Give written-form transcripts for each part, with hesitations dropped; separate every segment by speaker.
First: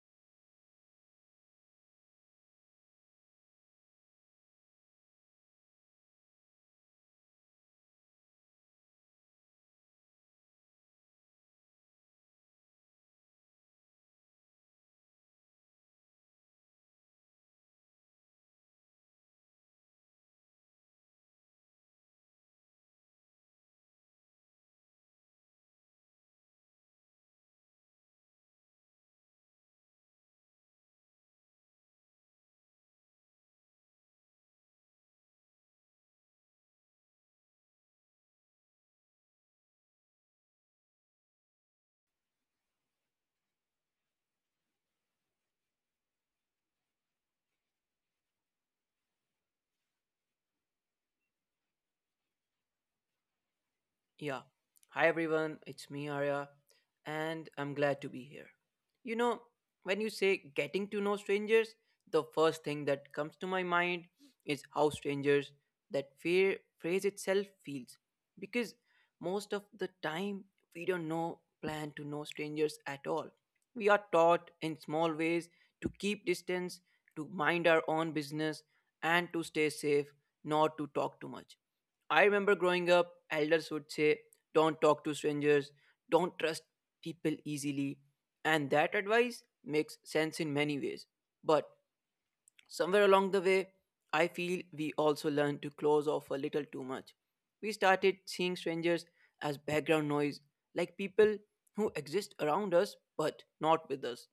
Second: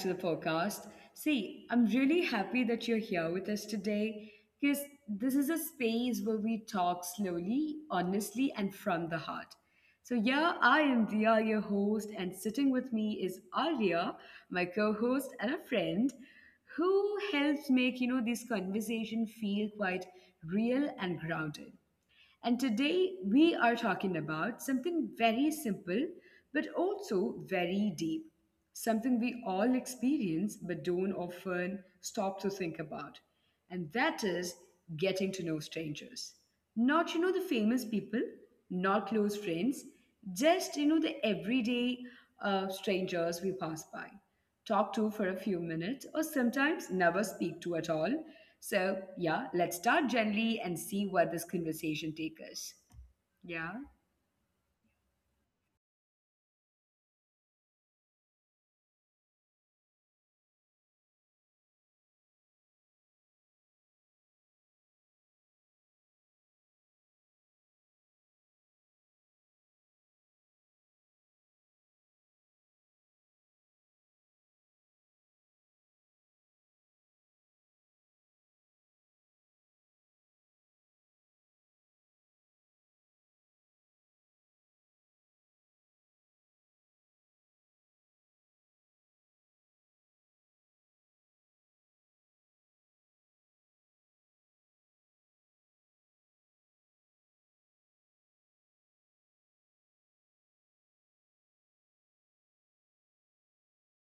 Speaker 1: to the podcast. See, I'm really happy that you're here with us today because this is a space where we talk slowly, honestly, and from the heart. So, yeah, I am Dia, your host, and sitting with me is Arya, my co host and a friend who helps make this conversation feel quite real and grounded. And today we are talking about something very simple but also very deep, something we all experience but don't often stop to think about. And that is getting to know strangers. Not, the famous people, not close friends, just, the everyday strangers we pass by talk to for a few minutes, or sometimes never speak to at all. So, yeah, let's start gently and see where this conversation takes us. Yeah,
Speaker 2: Yeah. Hi everyone, it's me Arya and I'm glad to be here. You know, when you say getting to know strangers, the first thing that comes to my mind is how strangers, that fear phrase itself feels, because most of the time we don't know plan to know strangers at all. We are taught in small ways to keep distance, to mind our own business, and to stay safe, not to talk too much. I remember growing up, elders would say, "Don't talk to strangers, don't trust people easily." And that advice makes sense in many ways. But somewhere along the way, I feel we also learned to close off a little too much. We started seeing strangers as background noise, like people who exist around us but not with us.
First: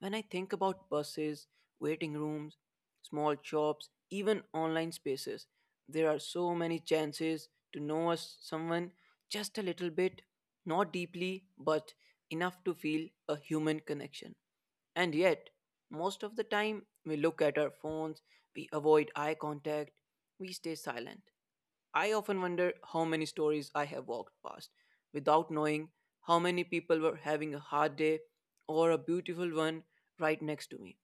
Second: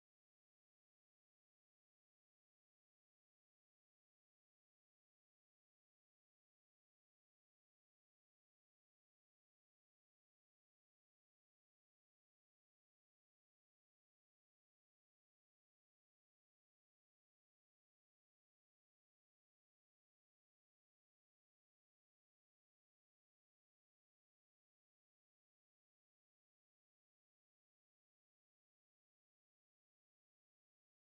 Speaker 2: When I think about buses, waiting rooms, small shops, even online spaces, there are so many chances to know us someone just a little bit, not deeply, but enough to feel a human connection. And yet, most of the time, we look at our phones, we avoid eye contact, we stay silent. I often wonder how many stories I have walked past without knowing, how many people were having a hard day or a beautiful one right next to me.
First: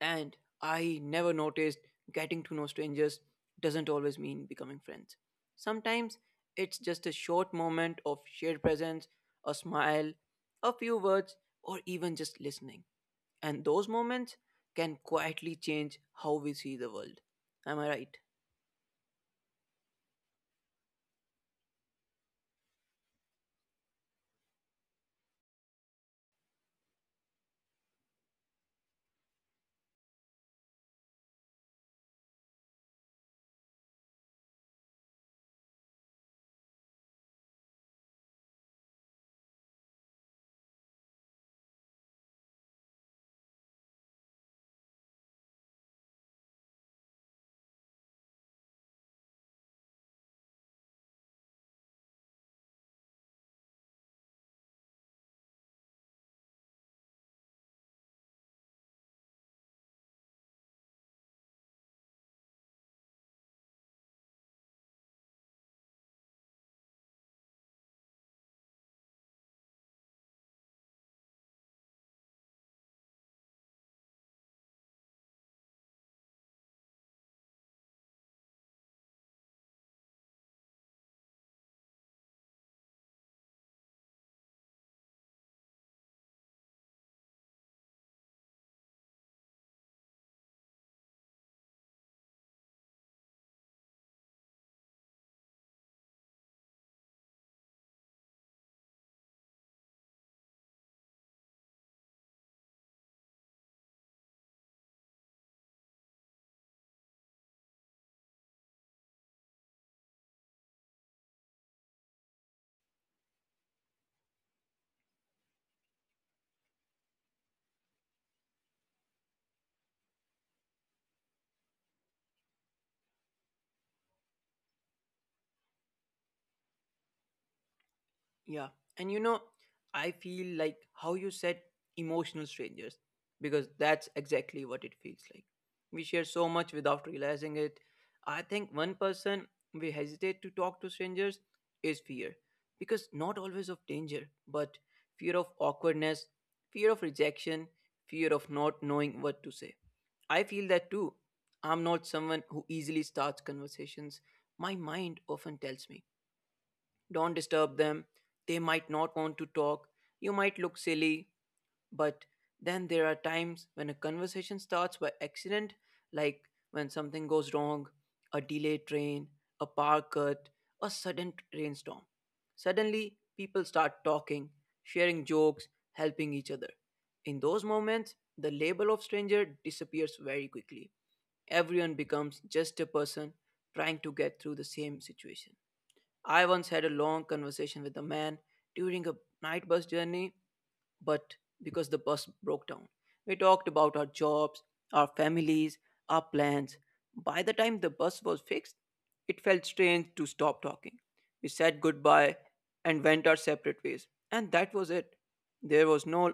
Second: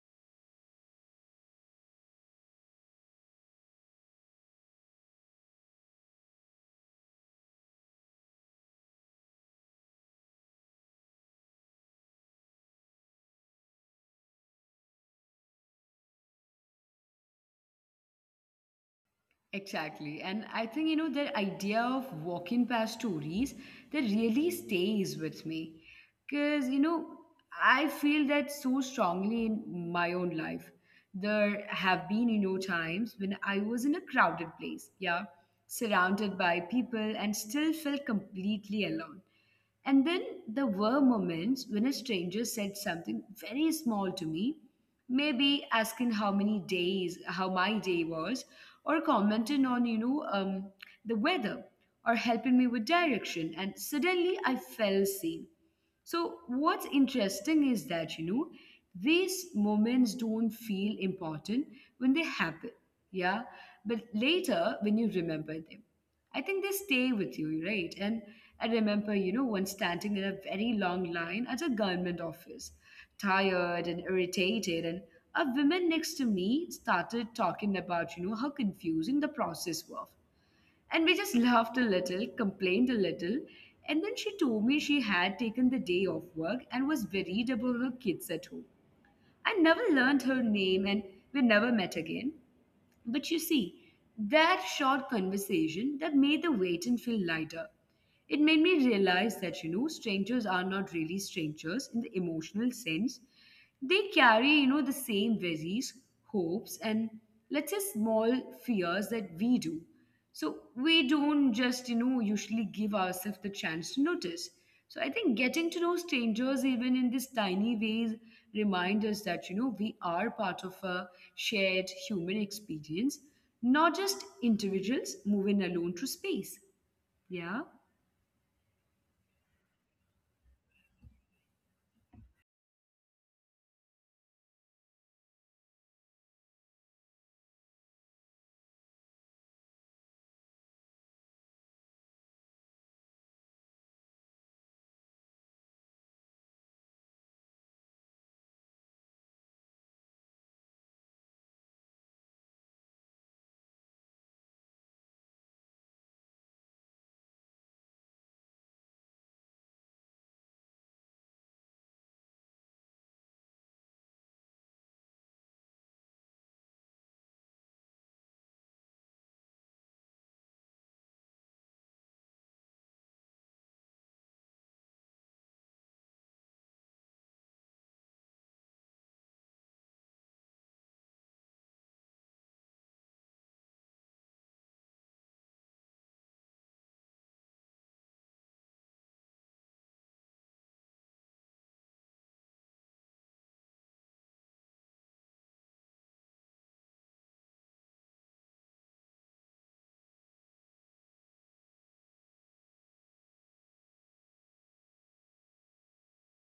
Speaker 2: And I never noticed getting to know strangers doesn't always mean becoming friends. Sometimes it's just a short moment of shared presence, a smile, a few words, or even just listening. And those moments can quietly change how we see the world. Am I right?
Speaker 1: exactly. And I think, the idea of walking past stories that really stays with me. Because, I feel that so strongly in my own life. There have been, times when I was in a crowded place, yeah, surrounded by people and still felt completely alone. And then there were moments when a stranger said something very small to me, maybe asking how many days, how my day was, or commenting on, the weather, or helping me with direction. And suddenly I felt seen. So, what's interesting is that, these moments don't feel important when they happen, yeah? But later, when you remember them. I think they stay with you, right? And I remember, once standing in a very long line at a government office, tired and irritated, and a woman next to me started talking about, how confusing the process was. And we just laughed a little, complained a little, and then she told me she had taken the day off work and was worried about her kids at home. I never learned her name and we never met again. But you see, that short conversation that made the waiting feel lighter. It made me realize that, strangers are not really strangers in the emotional sense. They carry, the same worries, hopes, and let's say small fears that we do. So we don't just, usually give ourselves the chance to notice. So I think getting to know strangers, even in these tiny ways, remind us that, we are part of a shared human experience, not just individuals moving alone through space. Yeah.
Speaker 2: Yeah. And you know, I feel like how you said emotional strangers, because that's exactly what it feels like. We share so much without realizing it. I think one person we hesitate to talk to strangers is fear, because not always of danger, but fear of awkwardness, fear of rejection, fear of not knowing what to say. I feel that too. I'm not someone who easily starts conversations. My mind often tells me, don't disturb them, they might not want to talk, you might look silly. But then there are times when a conversation starts by accident, like when something goes wrong, a delayed train, a power cut, a sudden rainstorm. Suddenly, people start talking, sharing jokes, helping each other. In those moments, the label of stranger disappears very quickly. Everyone becomes just a person trying to get through the same situation. I once had a long conversation with a man during a night bus journey, but because the bus broke down, we talked about our jobs, our families, our plans. By the time the bus was fixed, it felt strange to stop talking. We said goodbye and went our separate ways, and that was it. There was no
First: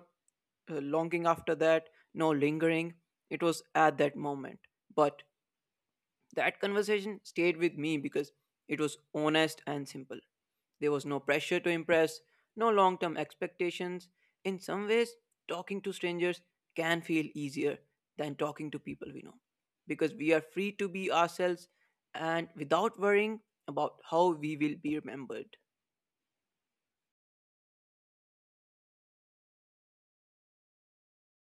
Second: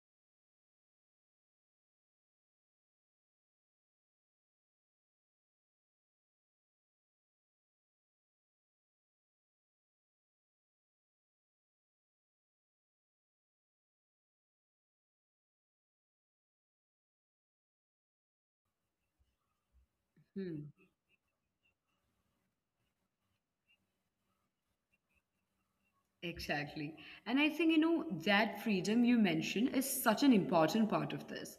Speaker 2: longing after that, no lingering. It was at that moment. But that conversation stayed with me because it was honest and simple. There was no pressure to impress, no long term expectations. In some ways, talking to strangers can feel easier than talking to people we know because we are
Speaker 1: Hmm.
Speaker 2: free to be ourselves and without worrying about how we will be remembered.
Speaker 1: Exactly. And I think, that freedom you mentioned is such an important part of this.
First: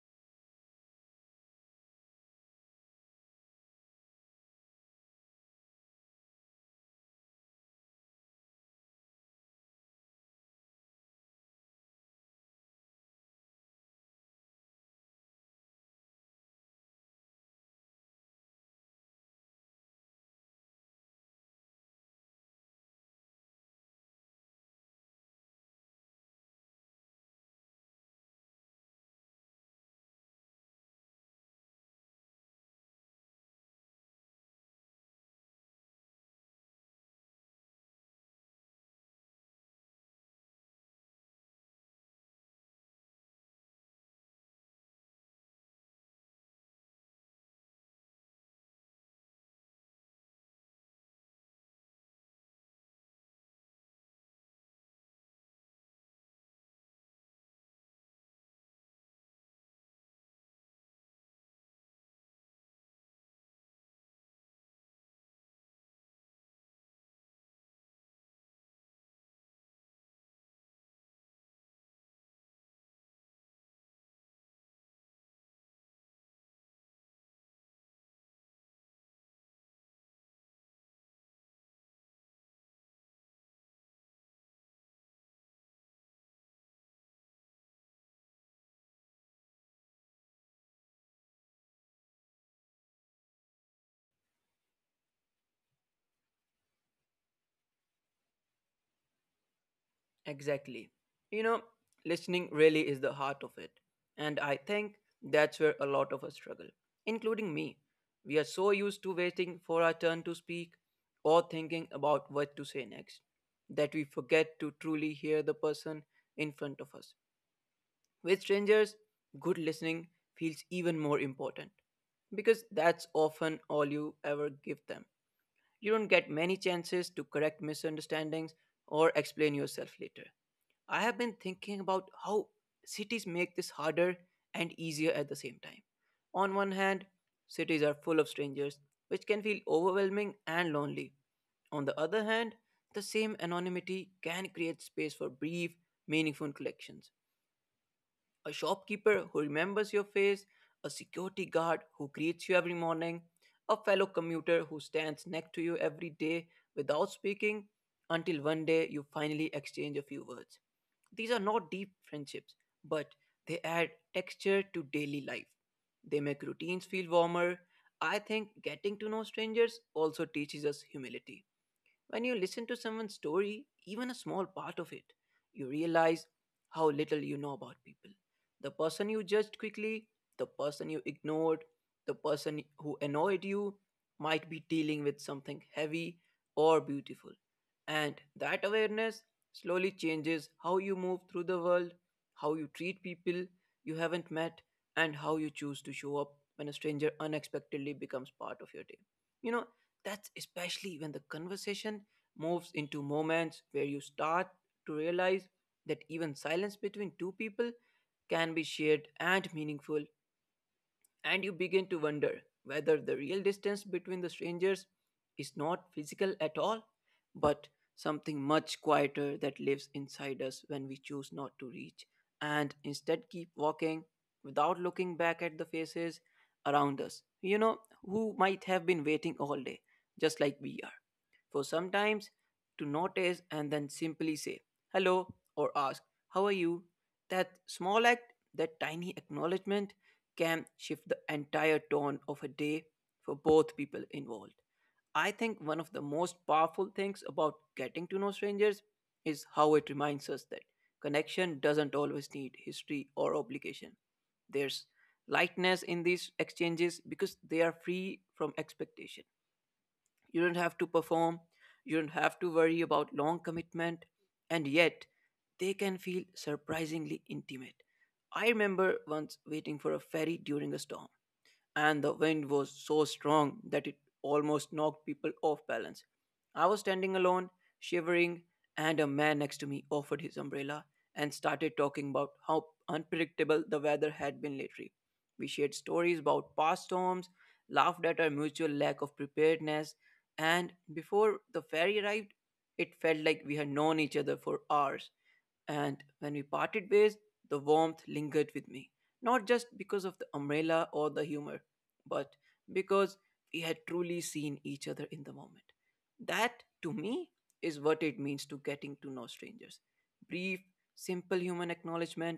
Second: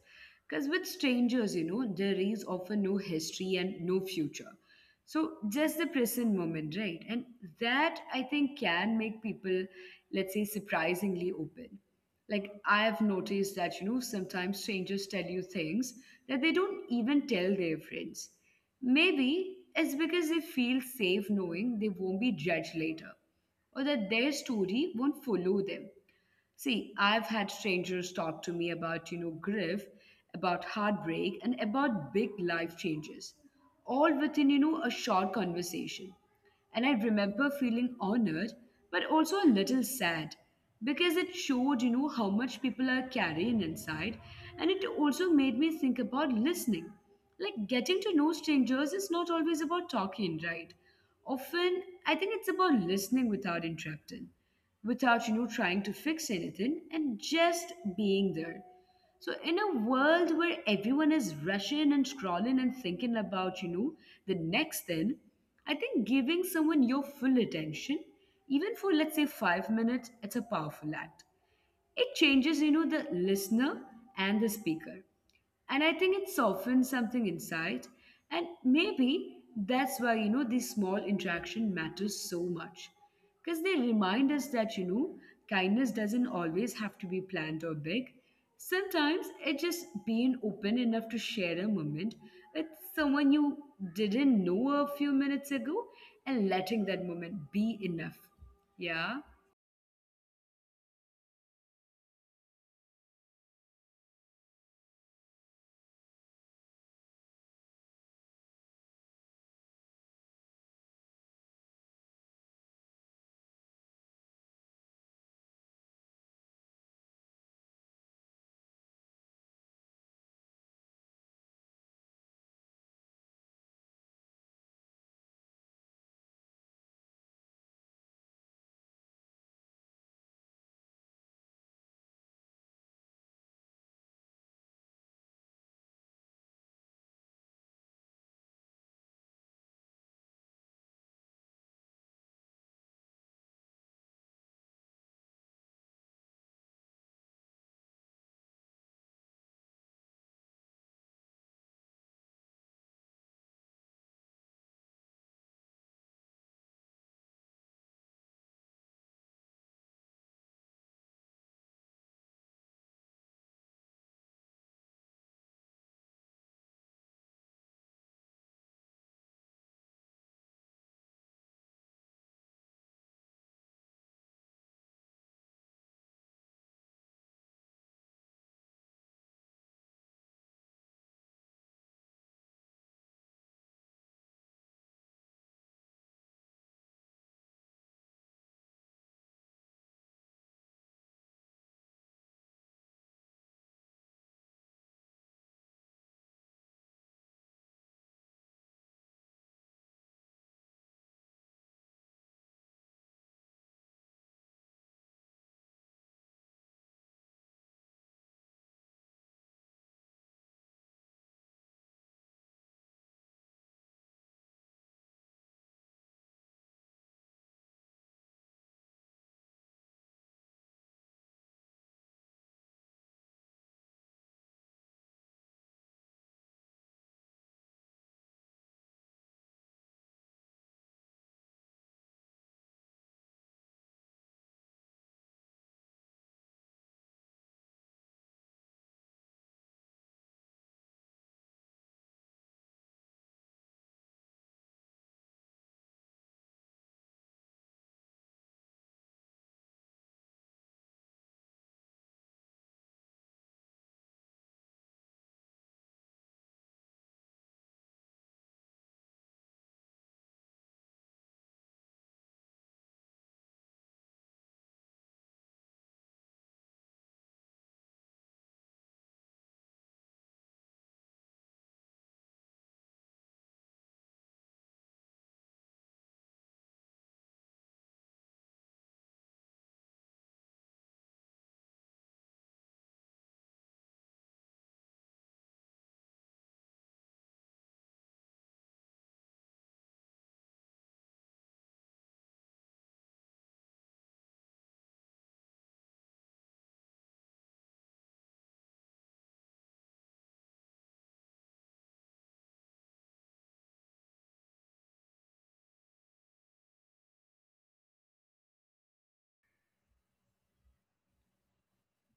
Speaker 1: Because with strangers, there is often no history and no future. So just the present moment, right? And that I think can make people, let's say, surprisingly open. Like I've noticed that, sometimes strangers tell you things that they don't even tell their friends. Maybe it's because they feel safe knowing they won't be judged later or that their story won't follow them. See, I've had strangers talk to me about, grief, about heartbreak, and about big life changes, all within, a short conversation. And I remember feeling honored, but also a little sad because it showed, how much people are carrying inside. And it also made me think about listening. Like getting to know strangers is not always about talking, right? Often, I think it's about listening without interrupting, without trying to fix anything, and just being there. So in a world where everyone is rushing and scrolling and thinking about the next thing, I think giving someone your full attention, even for let's say 5 minutes, it's a powerful act. It changes the listener and the speaker. And I think it softens something inside. And maybe that's why this small interaction matters so much, because they remind us that kindness doesn't always have to be planned or big. Sometimes it just being open enough to share a moment with someone you didn't know a few minutes ago, and letting that moment be enough. Yeah.
Speaker 2: Exactly. You know, listening really is the heart of it. And I think that's where a lot of us struggle, including me. We are so used to waiting for our turn to speak or thinking about what to say next that we forget to truly hear the person in front of us. With strangers, good listening feels even more important because that's often all you ever give them. You don't get many chances to correct misunderstandings or explain yourself later. I have been thinking about how cities make this harder and easier at the same time. On one hand, cities are full of strangers, which can feel overwhelming and lonely. On the other hand, the same anonymity can create space for brief, meaningful collections. A shopkeeper who remembers your face, a security guard who greets you every morning, a fellow commuter who stands next to you every day without speaking until one day you finally exchange a few words. These are not deep friendships, but they add texture to daily life. They make routines feel warmer. I think getting to know strangers also teaches us humility. When you listen to someone's story, even a small part of it, you realize how little you know about people. The person you judged quickly, the person you ignored, the person who annoyed you might be dealing with something heavy or beautiful. And that awareness slowly changes how you move through the world, how you treat people you haven't met, and how you choose to show up when a stranger unexpectedly becomes part of your day. You know, that's especially when the conversation moves into moments where you start to realize that even silence between two people can be shared and meaningful. And you begin to wonder whether the real distance between the strangers is not physical at all, but something much quieter that lives inside us when we choose not to reach and instead keep walking without looking back at the faces around us, you know, who might have been waiting all day, just like we are, for sometimes to notice and then simply say hello or ask, "How are you?" That small act, that tiny acknowledgement can shift the entire tone of a day for both people involved. I think one of the most powerful things about getting to know strangers is how it reminds us that connection doesn't always need history or obligation. There's lightness in these exchanges because they are free from expectation. You don't have to perform, you don't have to worry about long commitment, and yet they can feel surprisingly intimate. I remember once waiting for a ferry during a storm and the wind was so strong that it almost knocked people off balance. I was standing alone, shivering, and a man next to me offered his umbrella and started talking about how unpredictable the weather had been lately. We shared stories about past storms, laughed at our mutual lack of preparedness, and before the ferry arrived, it felt like we had known each other for hours. And when we parted ways, the warmth lingered with me, not just because of the umbrella or the humor, but because we had truly seen each other in the moment. That, to me, is what it means to getting to know strangers. Brief, simple human acknowledgement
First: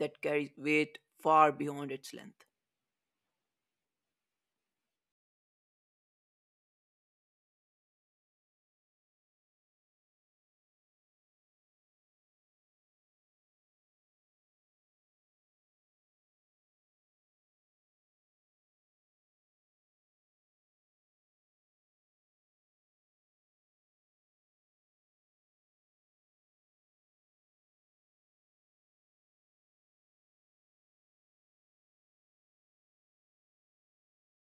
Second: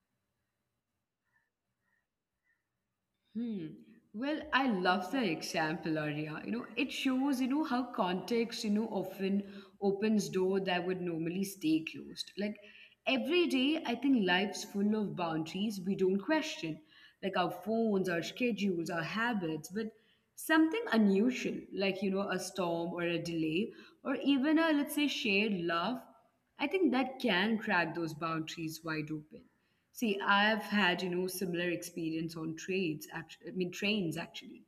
Speaker 2: that carries weight far beyond its length.
Speaker 1: Hmm. Well, I love the example, Arya. It shows, how context, often opens door that would normally stay closed. Like every day, I think life's full of boundaries we don't question, like our phones, our schedules, our habits, but something unusual, like, a storm or a delay, or even a, let's say, shared love, I think that can crack those boundaries wide open. See, I've had, similar experience on I mean, trains actually.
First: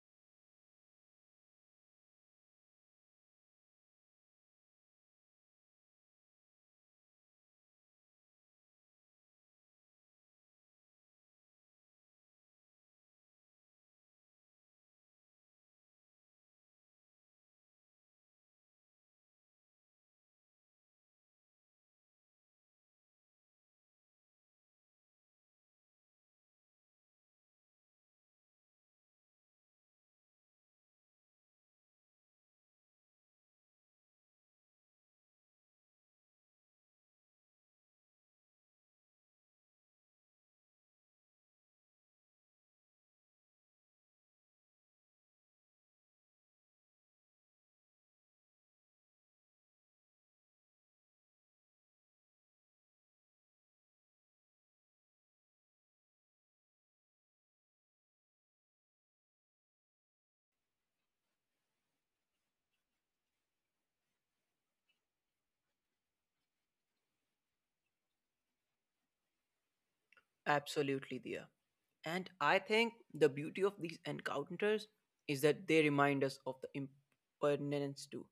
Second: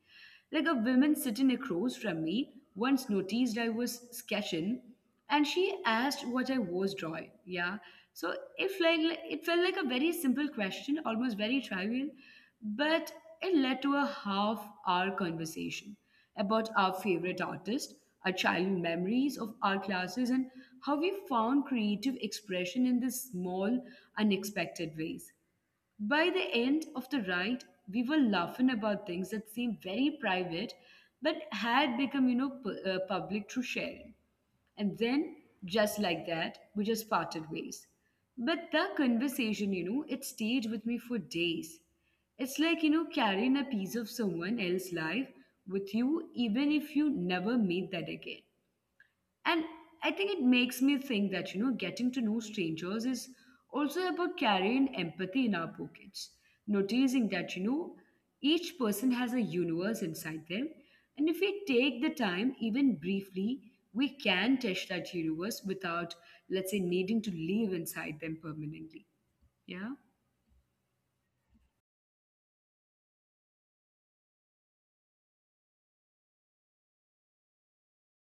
Speaker 1: Like a woman sitting across from me once noticed I was sketching and she asked what I was drawing. Yeah. So if like it felt like a very simple question, almost very trivial, but it led to a half hour conversation about our favorite artist, our childhood memories of our classes, and how we found creative expression in these small, unexpected ways. By the end of the ride, we were laughing about things that seemed very private but had become, public through sharing. And then, just like that, we just parted ways. But the conversation, it stayed with me for days. It's like, carrying a piece of someone else's life with you, even if you never meet that again. And I think it makes me think that, getting to know strangers is also about carrying empathy in our pockets, noticing that, each person has a universe inside them. And if we take the time, even briefly, we can touch that universe without, let's say, needing to live inside them permanently. Yeah.
Speaker 2: Absolutely, Dia. And I think the beauty of these encounters is that they remind us of the impermanence too.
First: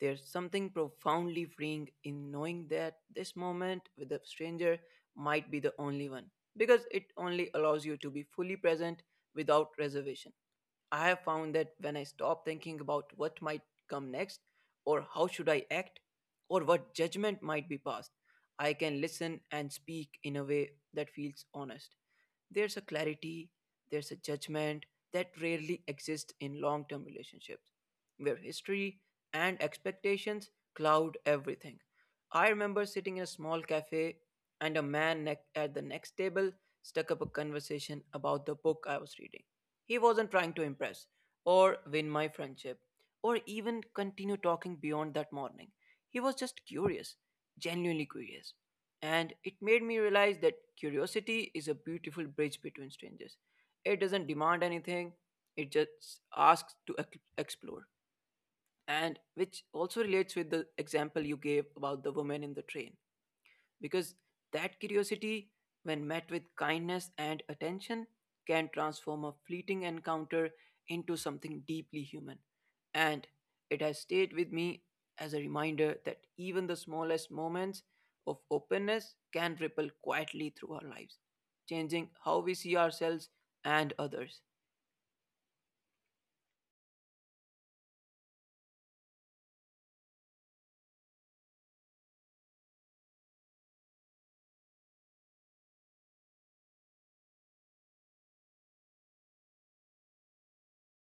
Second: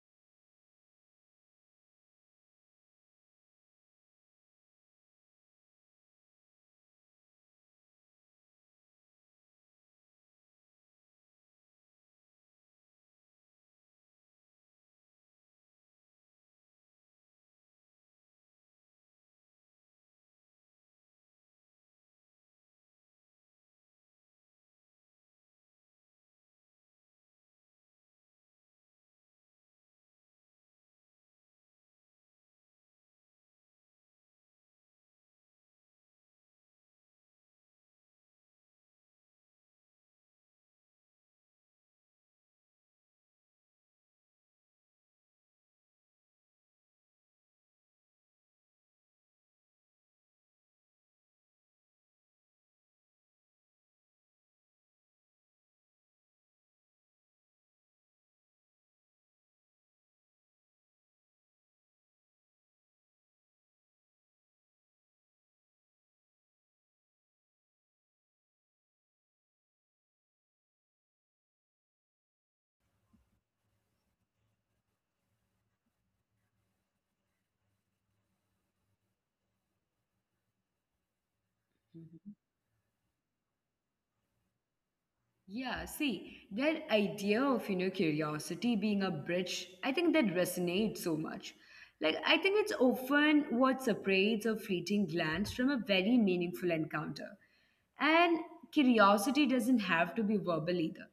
Speaker 2: There's something profoundly freeing in knowing that this moment with a stranger might be the only one because it only allows you to be fully present without reservation. I have found that when I stop thinking about what might come next, or how should I act, or what judgment might be passed, I can listen and speak in a way that feels honest. There's a clarity, there's a judgment that rarely exists in long term relationships, where history and expectations cloud everything. I remember sitting in a small cafe and a man at the next table stuck up a conversation about the book I was reading. He wasn't trying to impress or win my friendship or even continue talking beyond that morning. He was just curious, genuinely curious. And it made me realize that curiosity is a beautiful bridge between strangers. It doesn't demand anything, it just asks to explore, and which also relates with the example you gave about the woman in the train, because that curiosity, when met with kindness and attention, can transform a fleeting encounter into something deeply human, and it has stayed with me as a reminder that even the smallest moments of openness can ripple quietly through our lives, changing how
Speaker 1: Mhm.
Speaker 2: we see ourselves and others.
Speaker 1: Yeah, see, that idea of, curiosity being a bridge, I think that resonates so much. Like, I think it's often what separates a fleeting glance from a very meaningful encounter. And curiosity doesn't have to be verbal either.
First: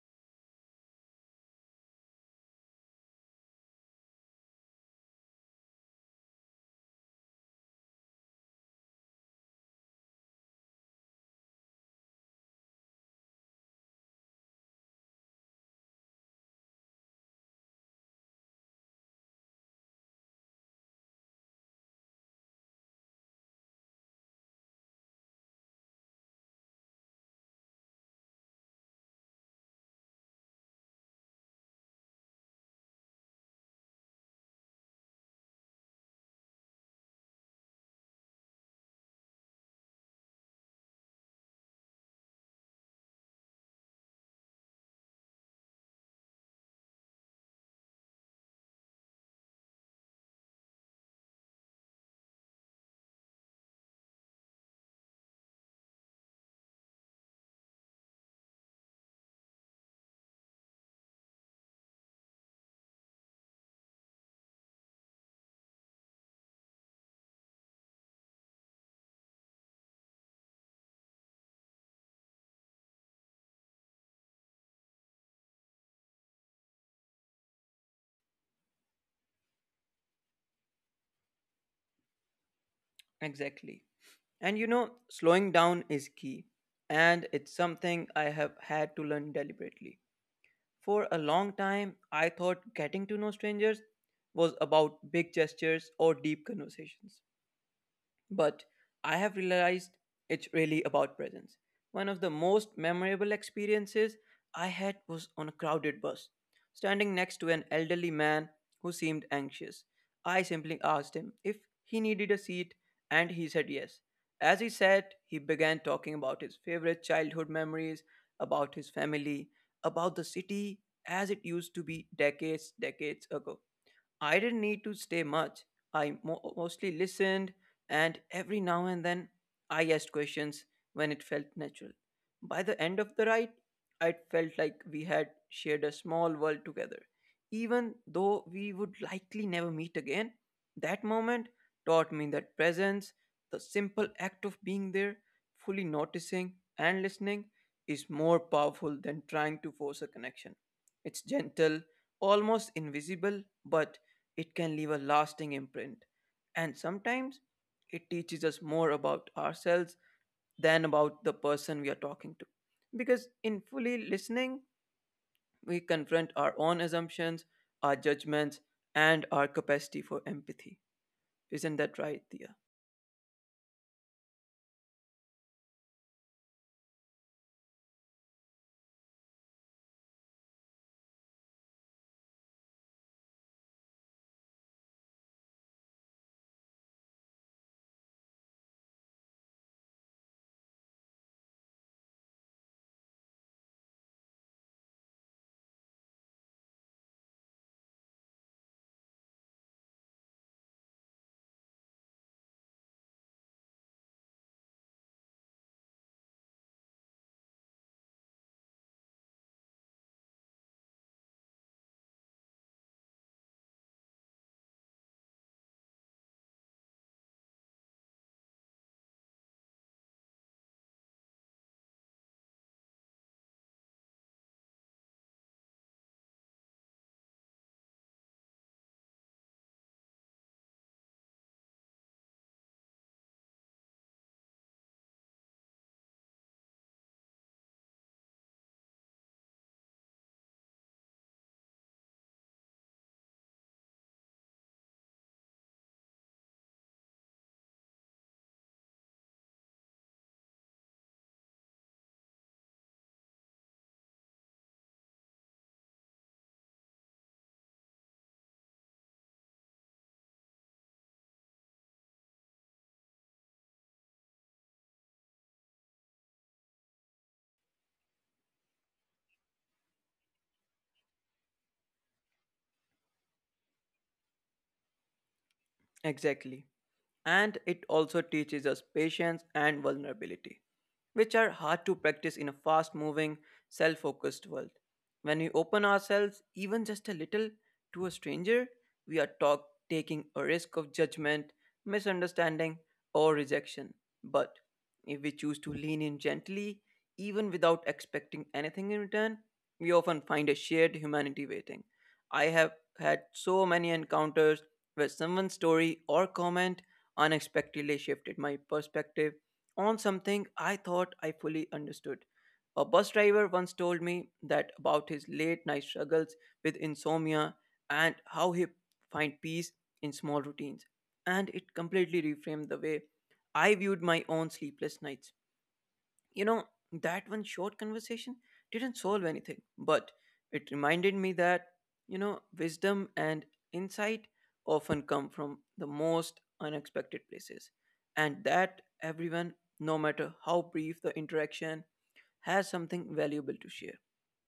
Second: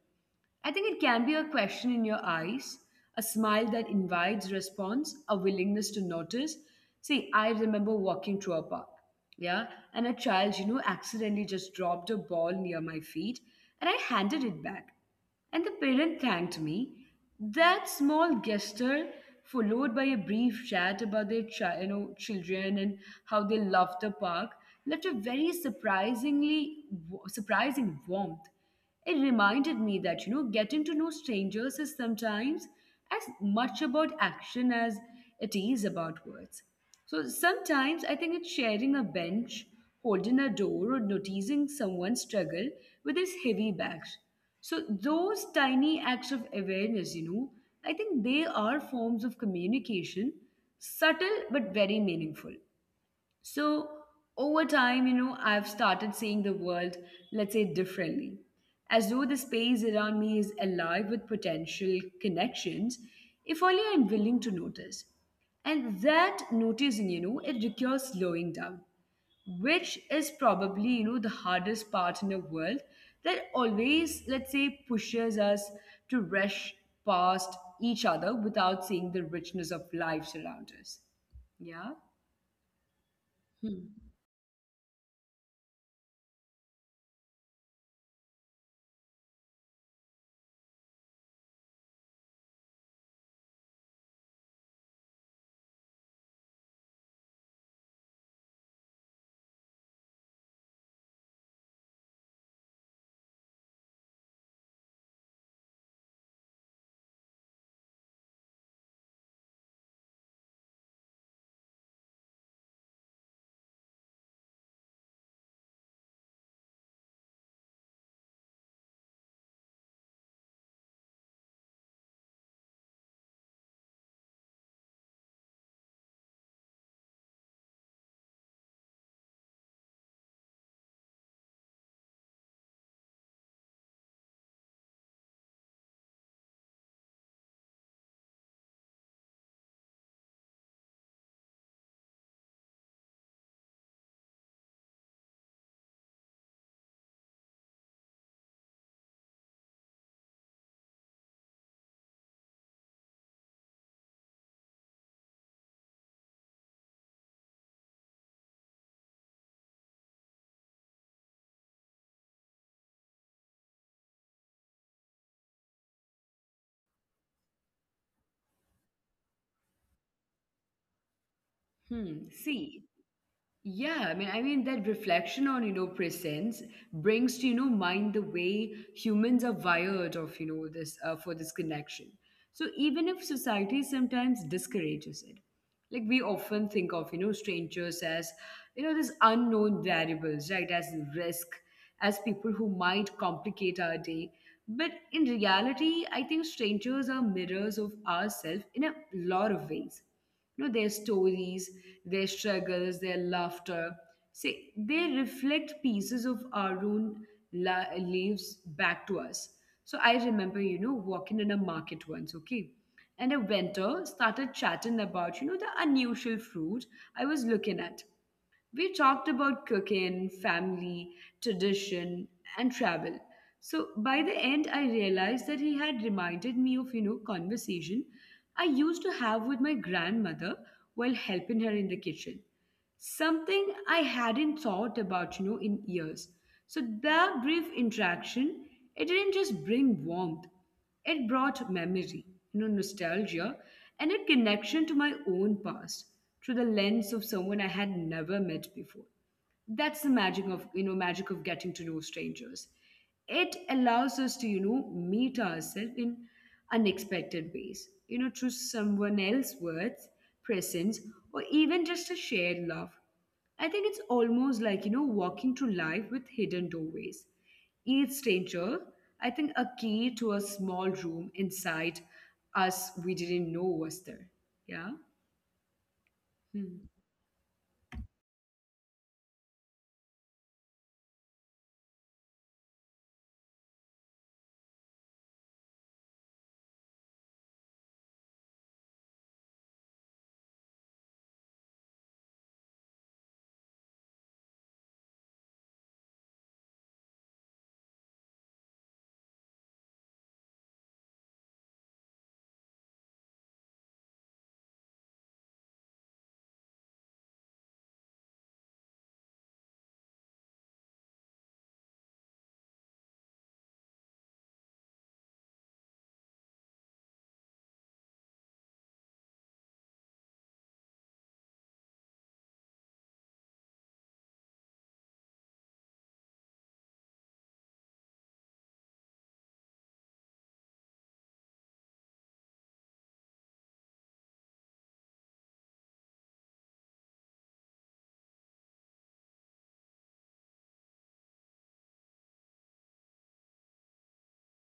Speaker 1: I think it can be a question in your eyes, a smile that invites response, a willingness to notice. See, I remember walking through a park, yeah, and a child, accidentally just dropped a ball near my feet and I handed it back. And the parent thanked me. That small gesture, followed by a brief chat about their children and how they loved the park, left a very surprisingly surprising warmth. It reminded me that getting to know strangers is sometimes as much about action as it is about words. So sometimes I think it's sharing a bench, holding a door, or noticing someone struggle with his heavy bags. So those tiny acts of awareness, I think they are forms of communication, subtle but very meaningful. So over time, I've started seeing the world, let's say, differently. As though the space around me is alive with potential connections, if only I'm willing to notice. And that noticing, it requires slowing down, which is probably the hardest part in the world that always, let's say, pushes us to rush past each other without seeing the richness of lives around us. Yeah.
Speaker 2: Exactly. And you know,
Speaker 1: Hmm.
Speaker 2: slowing down is key. And it's something I have had to learn deliberately. For a long time, I thought getting to know strangers was about big gestures or deep conversations. But I have realized it's really about presence. One of the most memorable experiences I had was on a crowded bus, standing next to an elderly man who seemed anxious. I simply asked him if he needed a seat, and he said yes. As he sat, he began talking about his favorite childhood memories, about his family, about the city as it used to be decades, decades ago. I didn't need to stay much. I mostly listened, and every now and then I asked questions when it felt natural. By the end of the ride, I felt like we had shared a small world together. Even though we would likely never meet again, that moment taught me that presence, the simple act of being there, fully noticing and listening, is more powerful than trying to force a connection. It's gentle, almost invisible, but it can leave a lasting imprint. And sometimes it teaches us more about ourselves than about the person we are talking to. Because in fully listening, we confront our own assumptions, our judgments, and our capacity for empathy. Isn't that
Speaker 1: Hmm.
Speaker 2: right, Thea?
Speaker 1: See, yeah, I mean that reflection on presence brings to mind the way humans are wired of this for this connection. So even if society sometimes discourages it, like we often think of strangers as these unknown variables, right? As risk, as people who might complicate our day. But in reality, I think strangers are mirrors of ourselves in a lot of ways. Their stories, their struggles, their laughter. See, they reflect pieces of our own lives back to us. So I remember walking in a market once, okay, and a vendor started chatting about the unusual fruit I was looking at. We talked about cooking, family, tradition, and travel. So by the end, I realized that he had reminded me of, conversation I used to have with my grandmother while helping her in the kitchen. Something I hadn't thought about, in years. So that brief interaction, it didn't just bring warmth, it brought memory, nostalgia, and a connection to my own past through the lens of someone I had never met before. That's the magic of getting to know strangers. It allows us to meet ourselves in unexpected ways through someone else's words, presence, or even just a shared love. I think it's almost like walking through life with hidden doorways, each stranger, I think, a key to a small room inside us we didn't know was there. Yeah. Hmm.
Speaker 2: Exactly. And it also teaches us patience and vulnerability, which are hard to practice in a fast moving, self focused world. When we open ourselves, even just a little, to a stranger, we are taking a risk of judgment, misunderstanding, or rejection. But if we choose to lean in gently, even without expecting anything in return, we often find a shared humanity waiting. I have had so many encounters where someone's story or comment unexpectedly shifted my perspective on something I thought I fully understood. A bus driver once told me that about his late night struggles with insomnia and how he find peace in small routines, and it completely reframed the way I viewed my own sleepless nights. You know, that one short conversation didn't solve anything, but it reminded me that, wisdom and insight often come from the most unexpected places, and that everyone, no matter how brief the interaction, has something valuable to share.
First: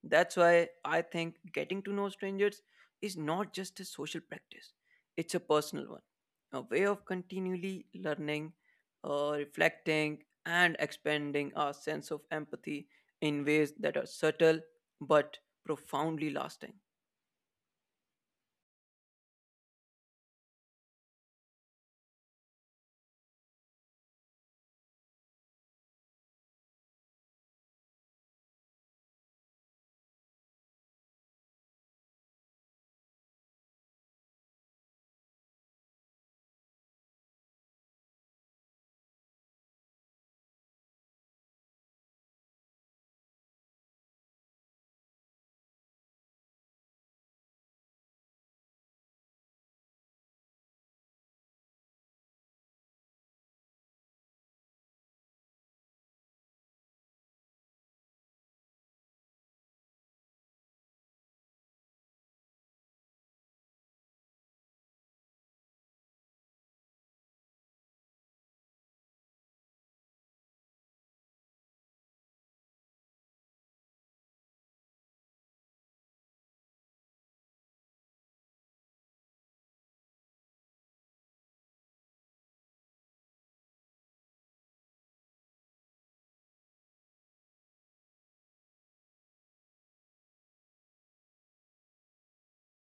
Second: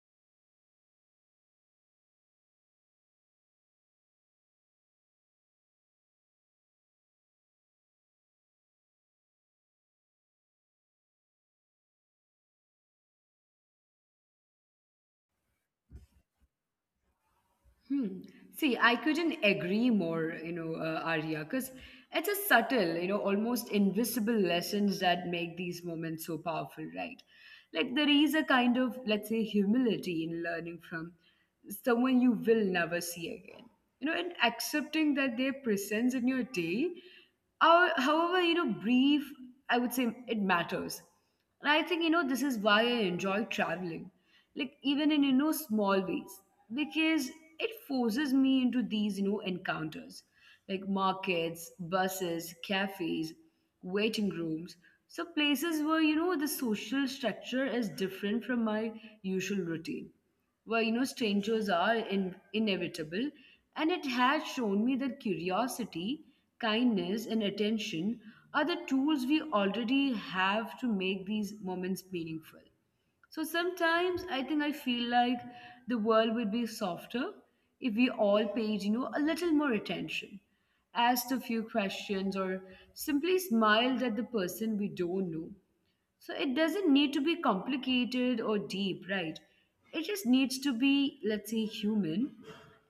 Speaker 2: That's why I think getting to know strangers is not just a social practice, it's a personal one, a way of continually learning, reflecting, and expanding our sense of empathy in ways that are subtle but profoundly lasting.
Speaker 1: Hmm. See, I couldn't agree more, Arya, because it's a subtle, almost invisible lessons that make these moments so powerful, right? Like there is a kind of, let's say, humility in learning from someone you will never see again. You know, and accepting that their presence in your day, however brief, I would say it matters. And I think, this is why I enjoy traveling, like even in, small ways, because it forces me into these, encounters like markets, buses, cafes, waiting rooms. So places where, the social structure is different from my usual routine, where you know strangers are inevitable, and it has shown me that curiosity, kindness, and attention are the tools we already have to make these moments meaningful. So sometimes I think I feel like the world would be softer if we all paid, a little more attention, asked a few questions, or simply smiled at the person we don't know. So it doesn't need to be complicated or deep, right? It just needs to be, let's say, human.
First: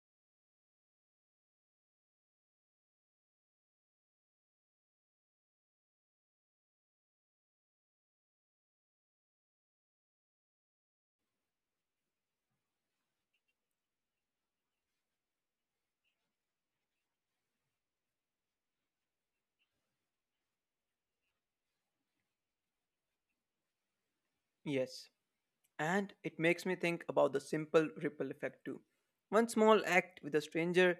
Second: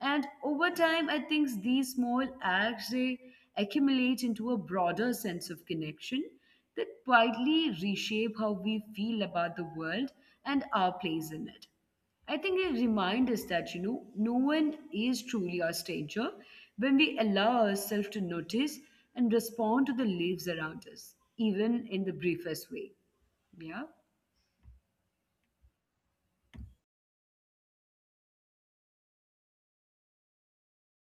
Speaker 1: And over time, I think these small acts, they accumulate into a broader sense of connection that quietly reshape how we feel about the world and our place in it. I think they remind us that, no one is truly our stranger when we allow ourselves to notice and respond to the leaves around us, even in the briefest way. Yeah,
Speaker 2: Yes. And it makes me think about the simple ripple effect too. One small act with a stranger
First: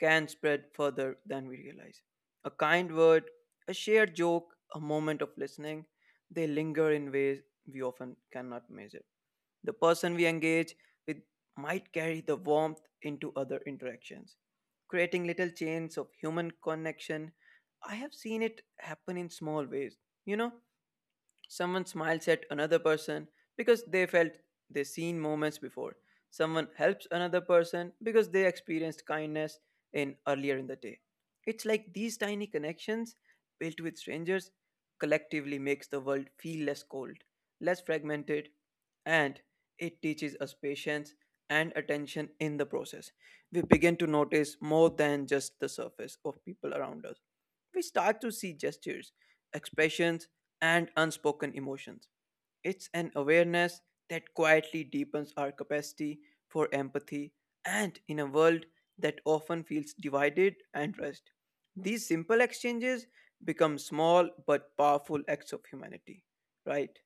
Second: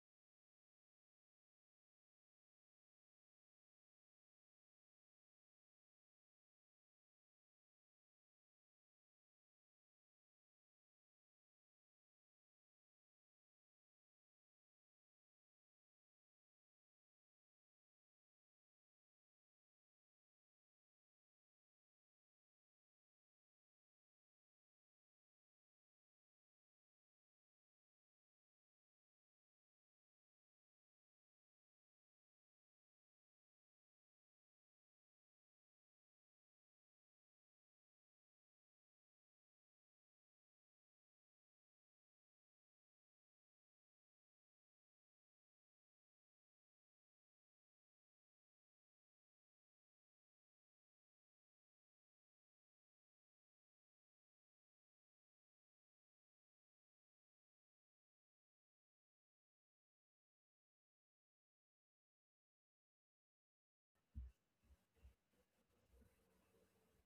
Speaker 2: can spread further than we realize. A kind word, a shared joke, a moment of listening, they linger in ways we often cannot measure. The person we engage with might carry the warmth into other interactions, creating little chains of human connection. I have seen it happen in small ways. You know, someone smiles at another person because they felt they seen moments before. Someone helps another person because they experienced kindness in earlier in the day. It's like these tiny connections built with strangers collectively makes the world feel less cold, less fragmented, and it teaches us patience and attention in the process. We begin to notice more than just the surface of people around us. We start to see gestures, expressions, and unspoken emotions. It's an awareness that quietly deepens our capacity for empathy and in a world that often feels divided and rushed. These simple exchanges become small but powerful acts of humanity, right?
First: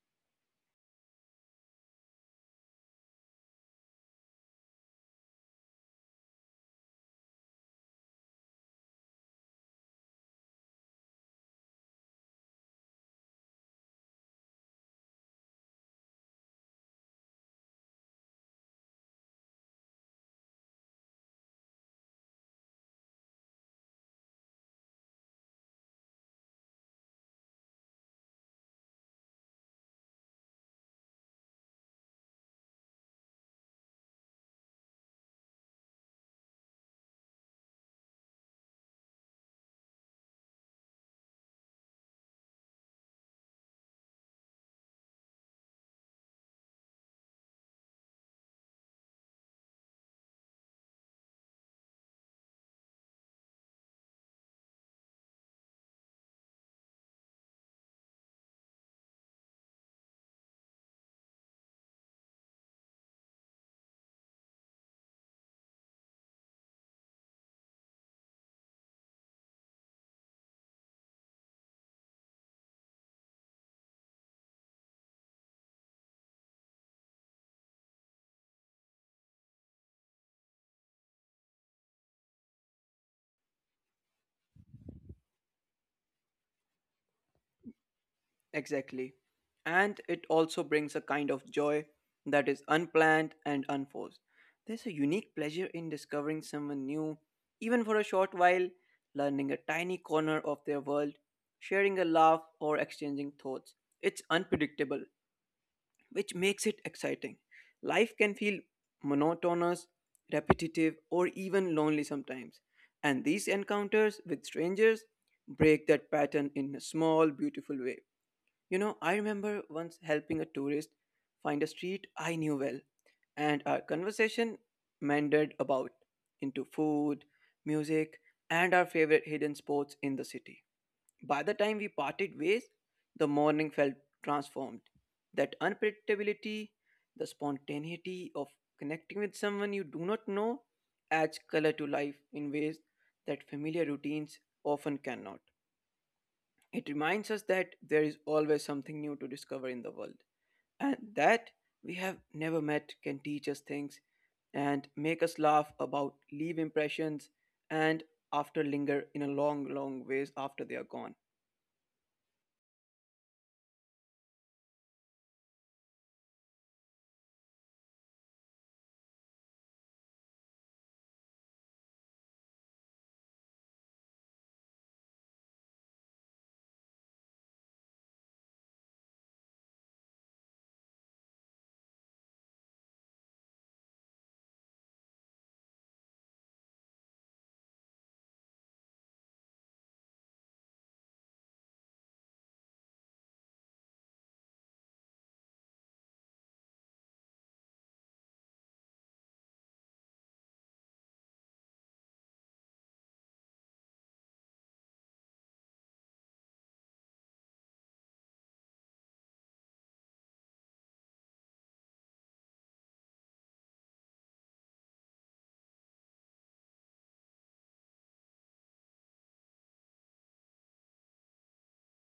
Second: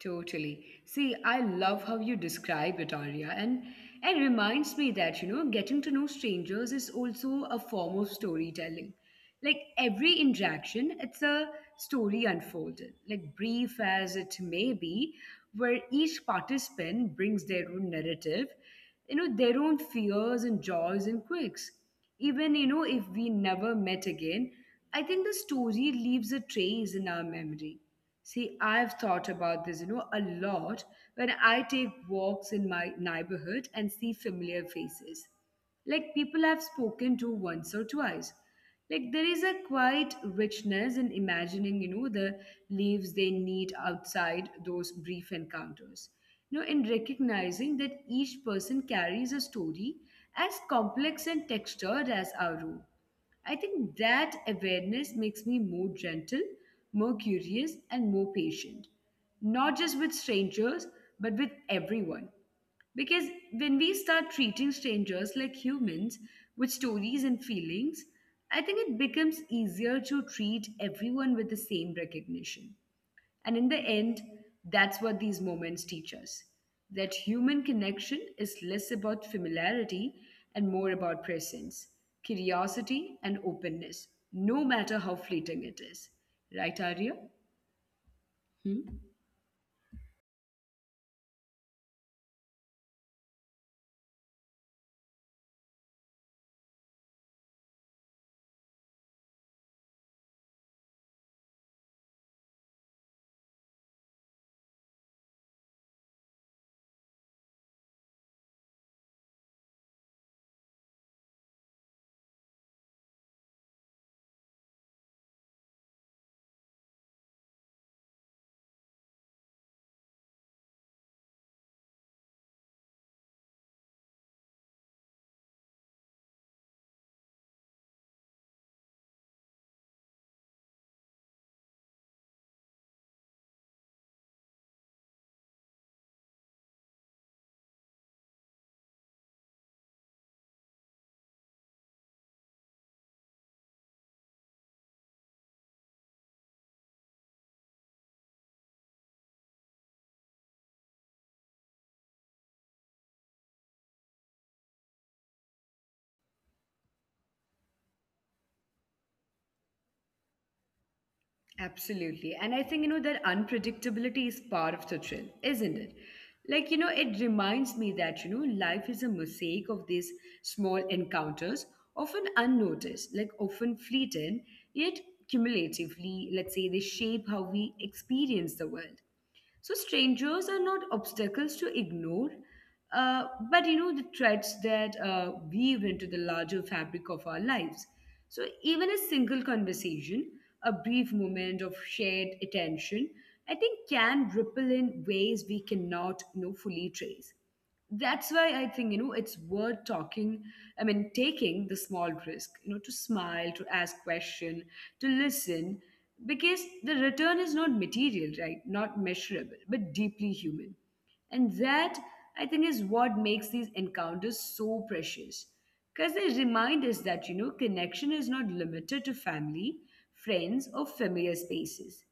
Speaker 1: totally. See, I love how you describe it, Arya, and it reminds me that, getting to know strangers is also a form of storytelling. Like every interaction, it's a story unfolded, like brief as it may be, where each participant brings their own narrative, their own fears and joys and quirks. Even if we never met again, I think the story leaves a trace in our memory. See, I've thought about this, a lot when I take walks in my neighborhood and see familiar faces, like people I've spoken to once or twice. Like there is a quiet richness in imagining, the leaves they need outside those brief encounters. You know, in recognizing that each person carries a story as complex and textured as our own. I think that awareness makes me more gentle, more curious, and more patient. Not just with strangers, but with everyone. Because when we start treating strangers like humans with stories and feelings, I think it becomes easier to treat everyone with the same recognition. And in the end, that's what these moments teach us, that human connection is less about familiarity and more about presence, curiosity, and openness, no matter how fleeting it is. Right, Arya? Hmm?
Speaker 2: Exactly. And it also brings a kind of joy that is unplanned and unforced. There's a unique pleasure in discovering someone new, even for a short while, learning a tiny corner of their world, sharing a laugh, or exchanging thoughts. It's unpredictable, which makes it exciting. Life can feel monotonous, repetitive, or even lonely sometimes. And these encounters with strangers break that pattern in a small, beautiful way. You know, I remember once helping a tourist find a street I knew well, and our conversation meandered about into food, music, and our favorite hidden spots in the city. By the time we parted ways, the morning felt transformed. That unpredictability, the spontaneity of connecting with someone you do not know, adds color to life in ways that familiar routines often cannot. It reminds us that there is always something new to discover in the world, and that we have never met can teach us things and make us laugh about, leave impressions, and after linger in a long, long ways after they are gone.
Speaker 1: Absolutely. And I think, that unpredictability is part of the thrill, isn't it? Like, it reminds me that, life is a mosaic of these small encounters, often unnoticed, like often fleeting, yet cumulatively, let's say, they shape how we experience the world. So strangers are not obstacles to ignore, uh, but you know the threads that weave into the larger fabric of our lives. So even a single conversation, a brief moment of shared attention, I think can ripple in ways we cannot fully trace. That's why I think it's worth talking. I mean, taking the small risk, to smile, to ask question, to listen, because the return is not material, right, not measurable, but deeply human. And that, I think, is what makes these encounters so precious. Because they remind us that, connection is not limited to family, friends, or familiar spaces.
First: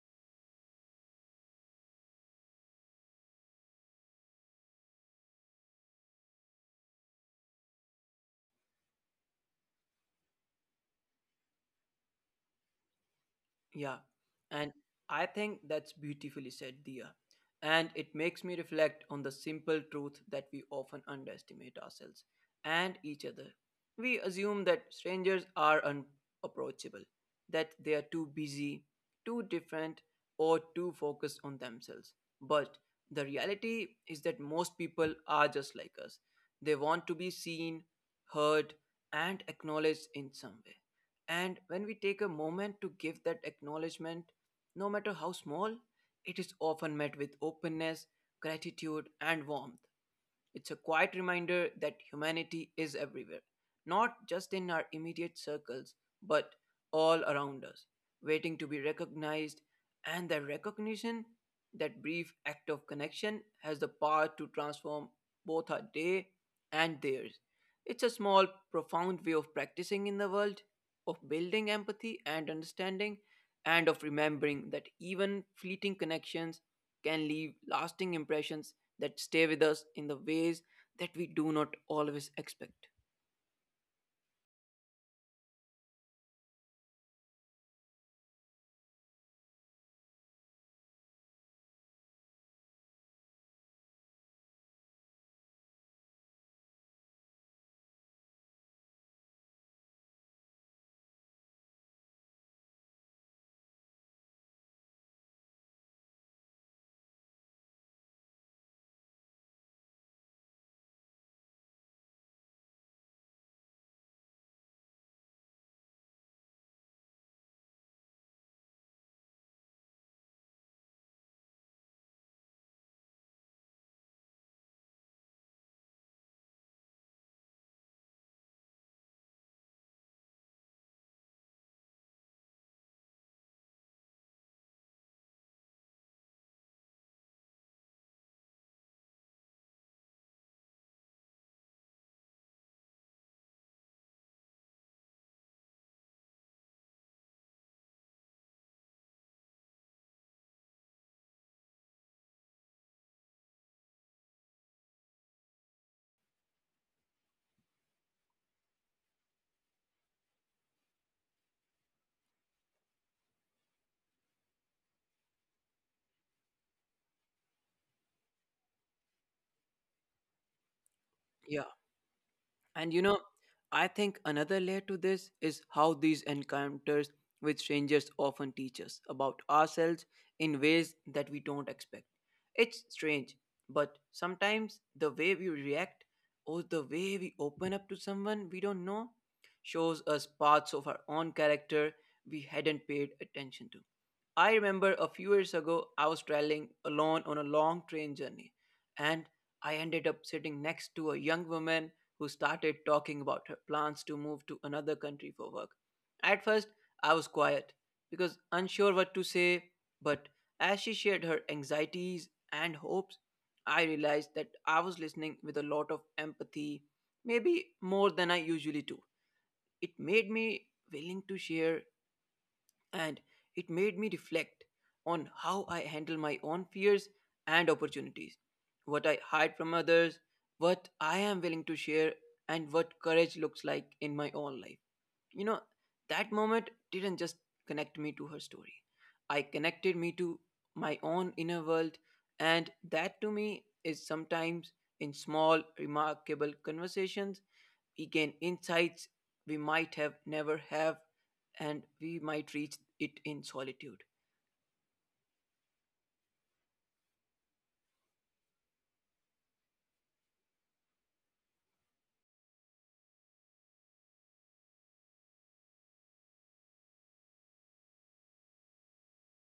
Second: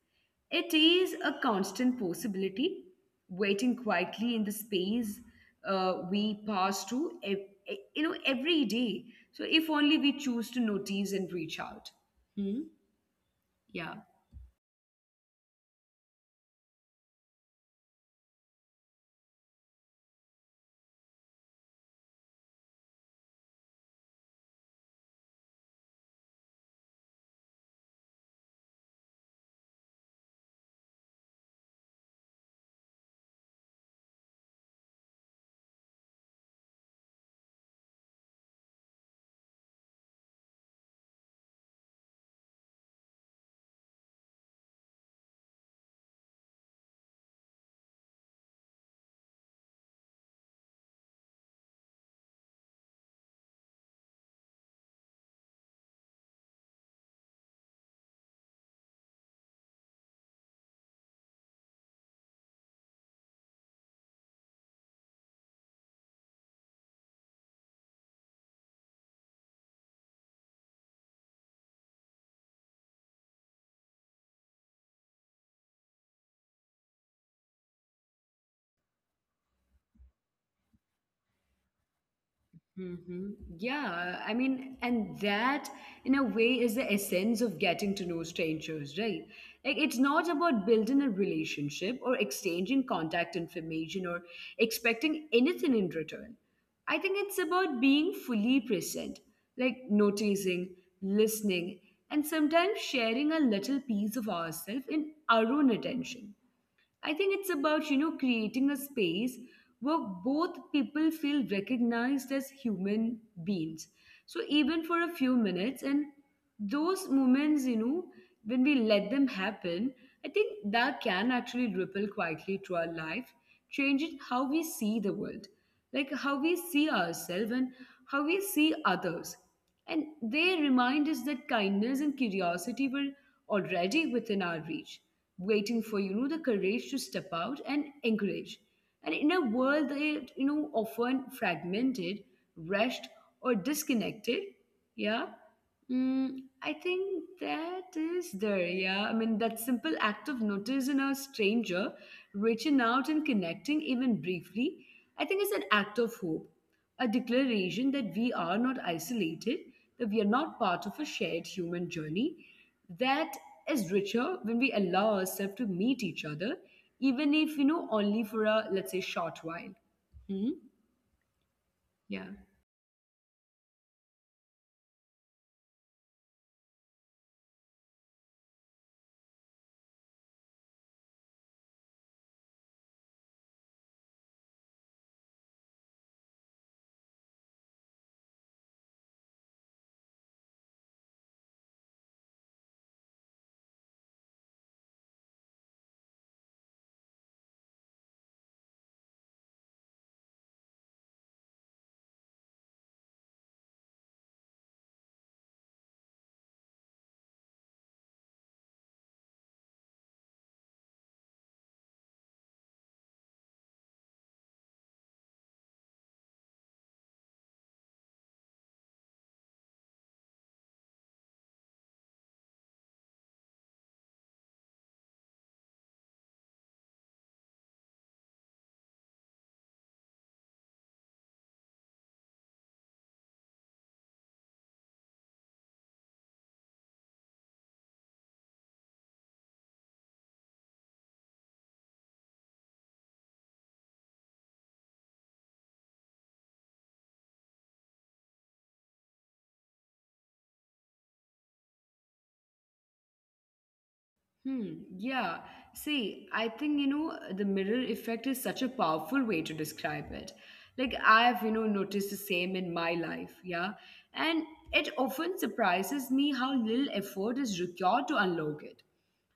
Speaker 1: It is a constant possibility, waiting quietly in the space we pass to, every day. So if only we choose to notice and reach out. Hmm? Yeah.
Speaker 2: Yeah, and I think that's beautifully said, Dia. And it makes me reflect on the simple truth that we often underestimate ourselves and each other. We assume that strangers are unapproachable, that they are too busy, too different, or too focused on themselves. But the reality is that most people are just like us. They want to be seen, heard, and acknowledged in some way. And when we take a moment to give that acknowledgement, no matter how small, it is often met with openness, gratitude, and warmth. It's a quiet reminder that humanity is everywhere, not just in our immediate circles, but all around us, waiting to be recognized. And that recognition, that brief act of connection, has the power to transform both our day and theirs. It's a small, profound way of practicing in the world of building empathy and understanding, and of remembering that even fleeting connections can leave lasting impressions that stay with us in the ways that we do not always expect.
Speaker 1: Hmm. Yeah, I mean, and that in a way is the essence of getting to know strangers, right? Like, it's not about building a relationship or exchanging contact information or expecting anything in return. I think it's about being fully present, like noticing, listening, and sometimes sharing a little piece of ourselves in our own attention. I think it's about, creating a space where both people feel recognized as human beings. So even for a few minutes, and those moments, when we let them happen, I think that can actually ripple quietly through our life, changing how we see the world, like how we see ourselves and how we see others. And they remind us that kindness and curiosity were already within our reach, waiting for the courage to step out and encourage. And in a world that often fragmented, rushed, or disconnected, yeah. mm, I think that is there. Yeah, I mean, that simple act of noticing a stranger, reaching out and connecting even briefly, I think is an act of hope, a declaration that we are not isolated, that we are not part of a shared human journey that is richer when we allow ourselves to meet each other, even if, only for a, let's say, short while. Mhm.
Speaker 2: Yeah. And you
Speaker 1: Yeah.
Speaker 2: know, I think another layer to this is how these encounters with strangers often teach us about ourselves in ways that we don't expect. It's strange, but sometimes the way we react or the way we open up to someone we don't know shows us parts of our own character we hadn't paid attention to. I remember a few years ago, I was traveling alone on a long train journey, and I ended up sitting next to a young woman who started talking about her plans to move to another country for work. At first, I was quiet because unsure what to say, but as she shared her anxieties and hopes, I realized that I was listening with a lot of empathy, maybe more than I usually do. It made me willing to share and it made me reflect on how I handle my own fears and opportunities, what I hide from others, what I am willing to share, and what courage looks like in my own life. You know, that moment didn't just connect me to her story, I connected me to my own inner world, and that to me is sometimes in small, remarkable conversations we gain insights we might have never have and we might reach it in solitude.
Speaker 1: Hmm, yeah. See, I think, the mirror effect is such a powerful way to describe it. Like, I've, noticed the same in my life, yeah. And it often surprises me how little effort is required to unlock it.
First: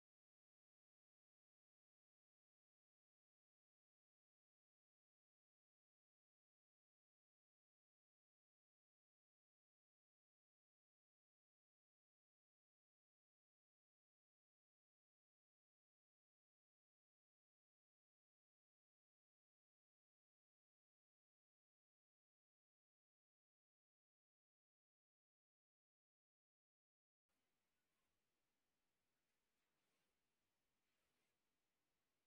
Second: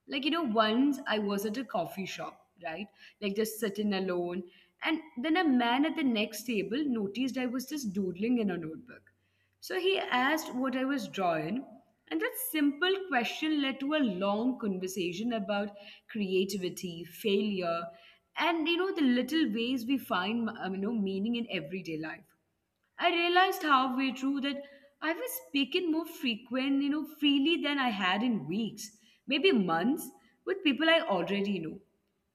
Speaker 1: Like, once I was at a coffee shop, right? Like, just sitting alone. And then a man at the next table noticed I was just doodling in a notebook. So he asked what I was drawing, and that simple question led to a long conversation about creativity, failure, and the little ways we find meaning in everyday life. I realized halfway through that I was speaking more freely than I had in weeks, maybe months, with people I already know.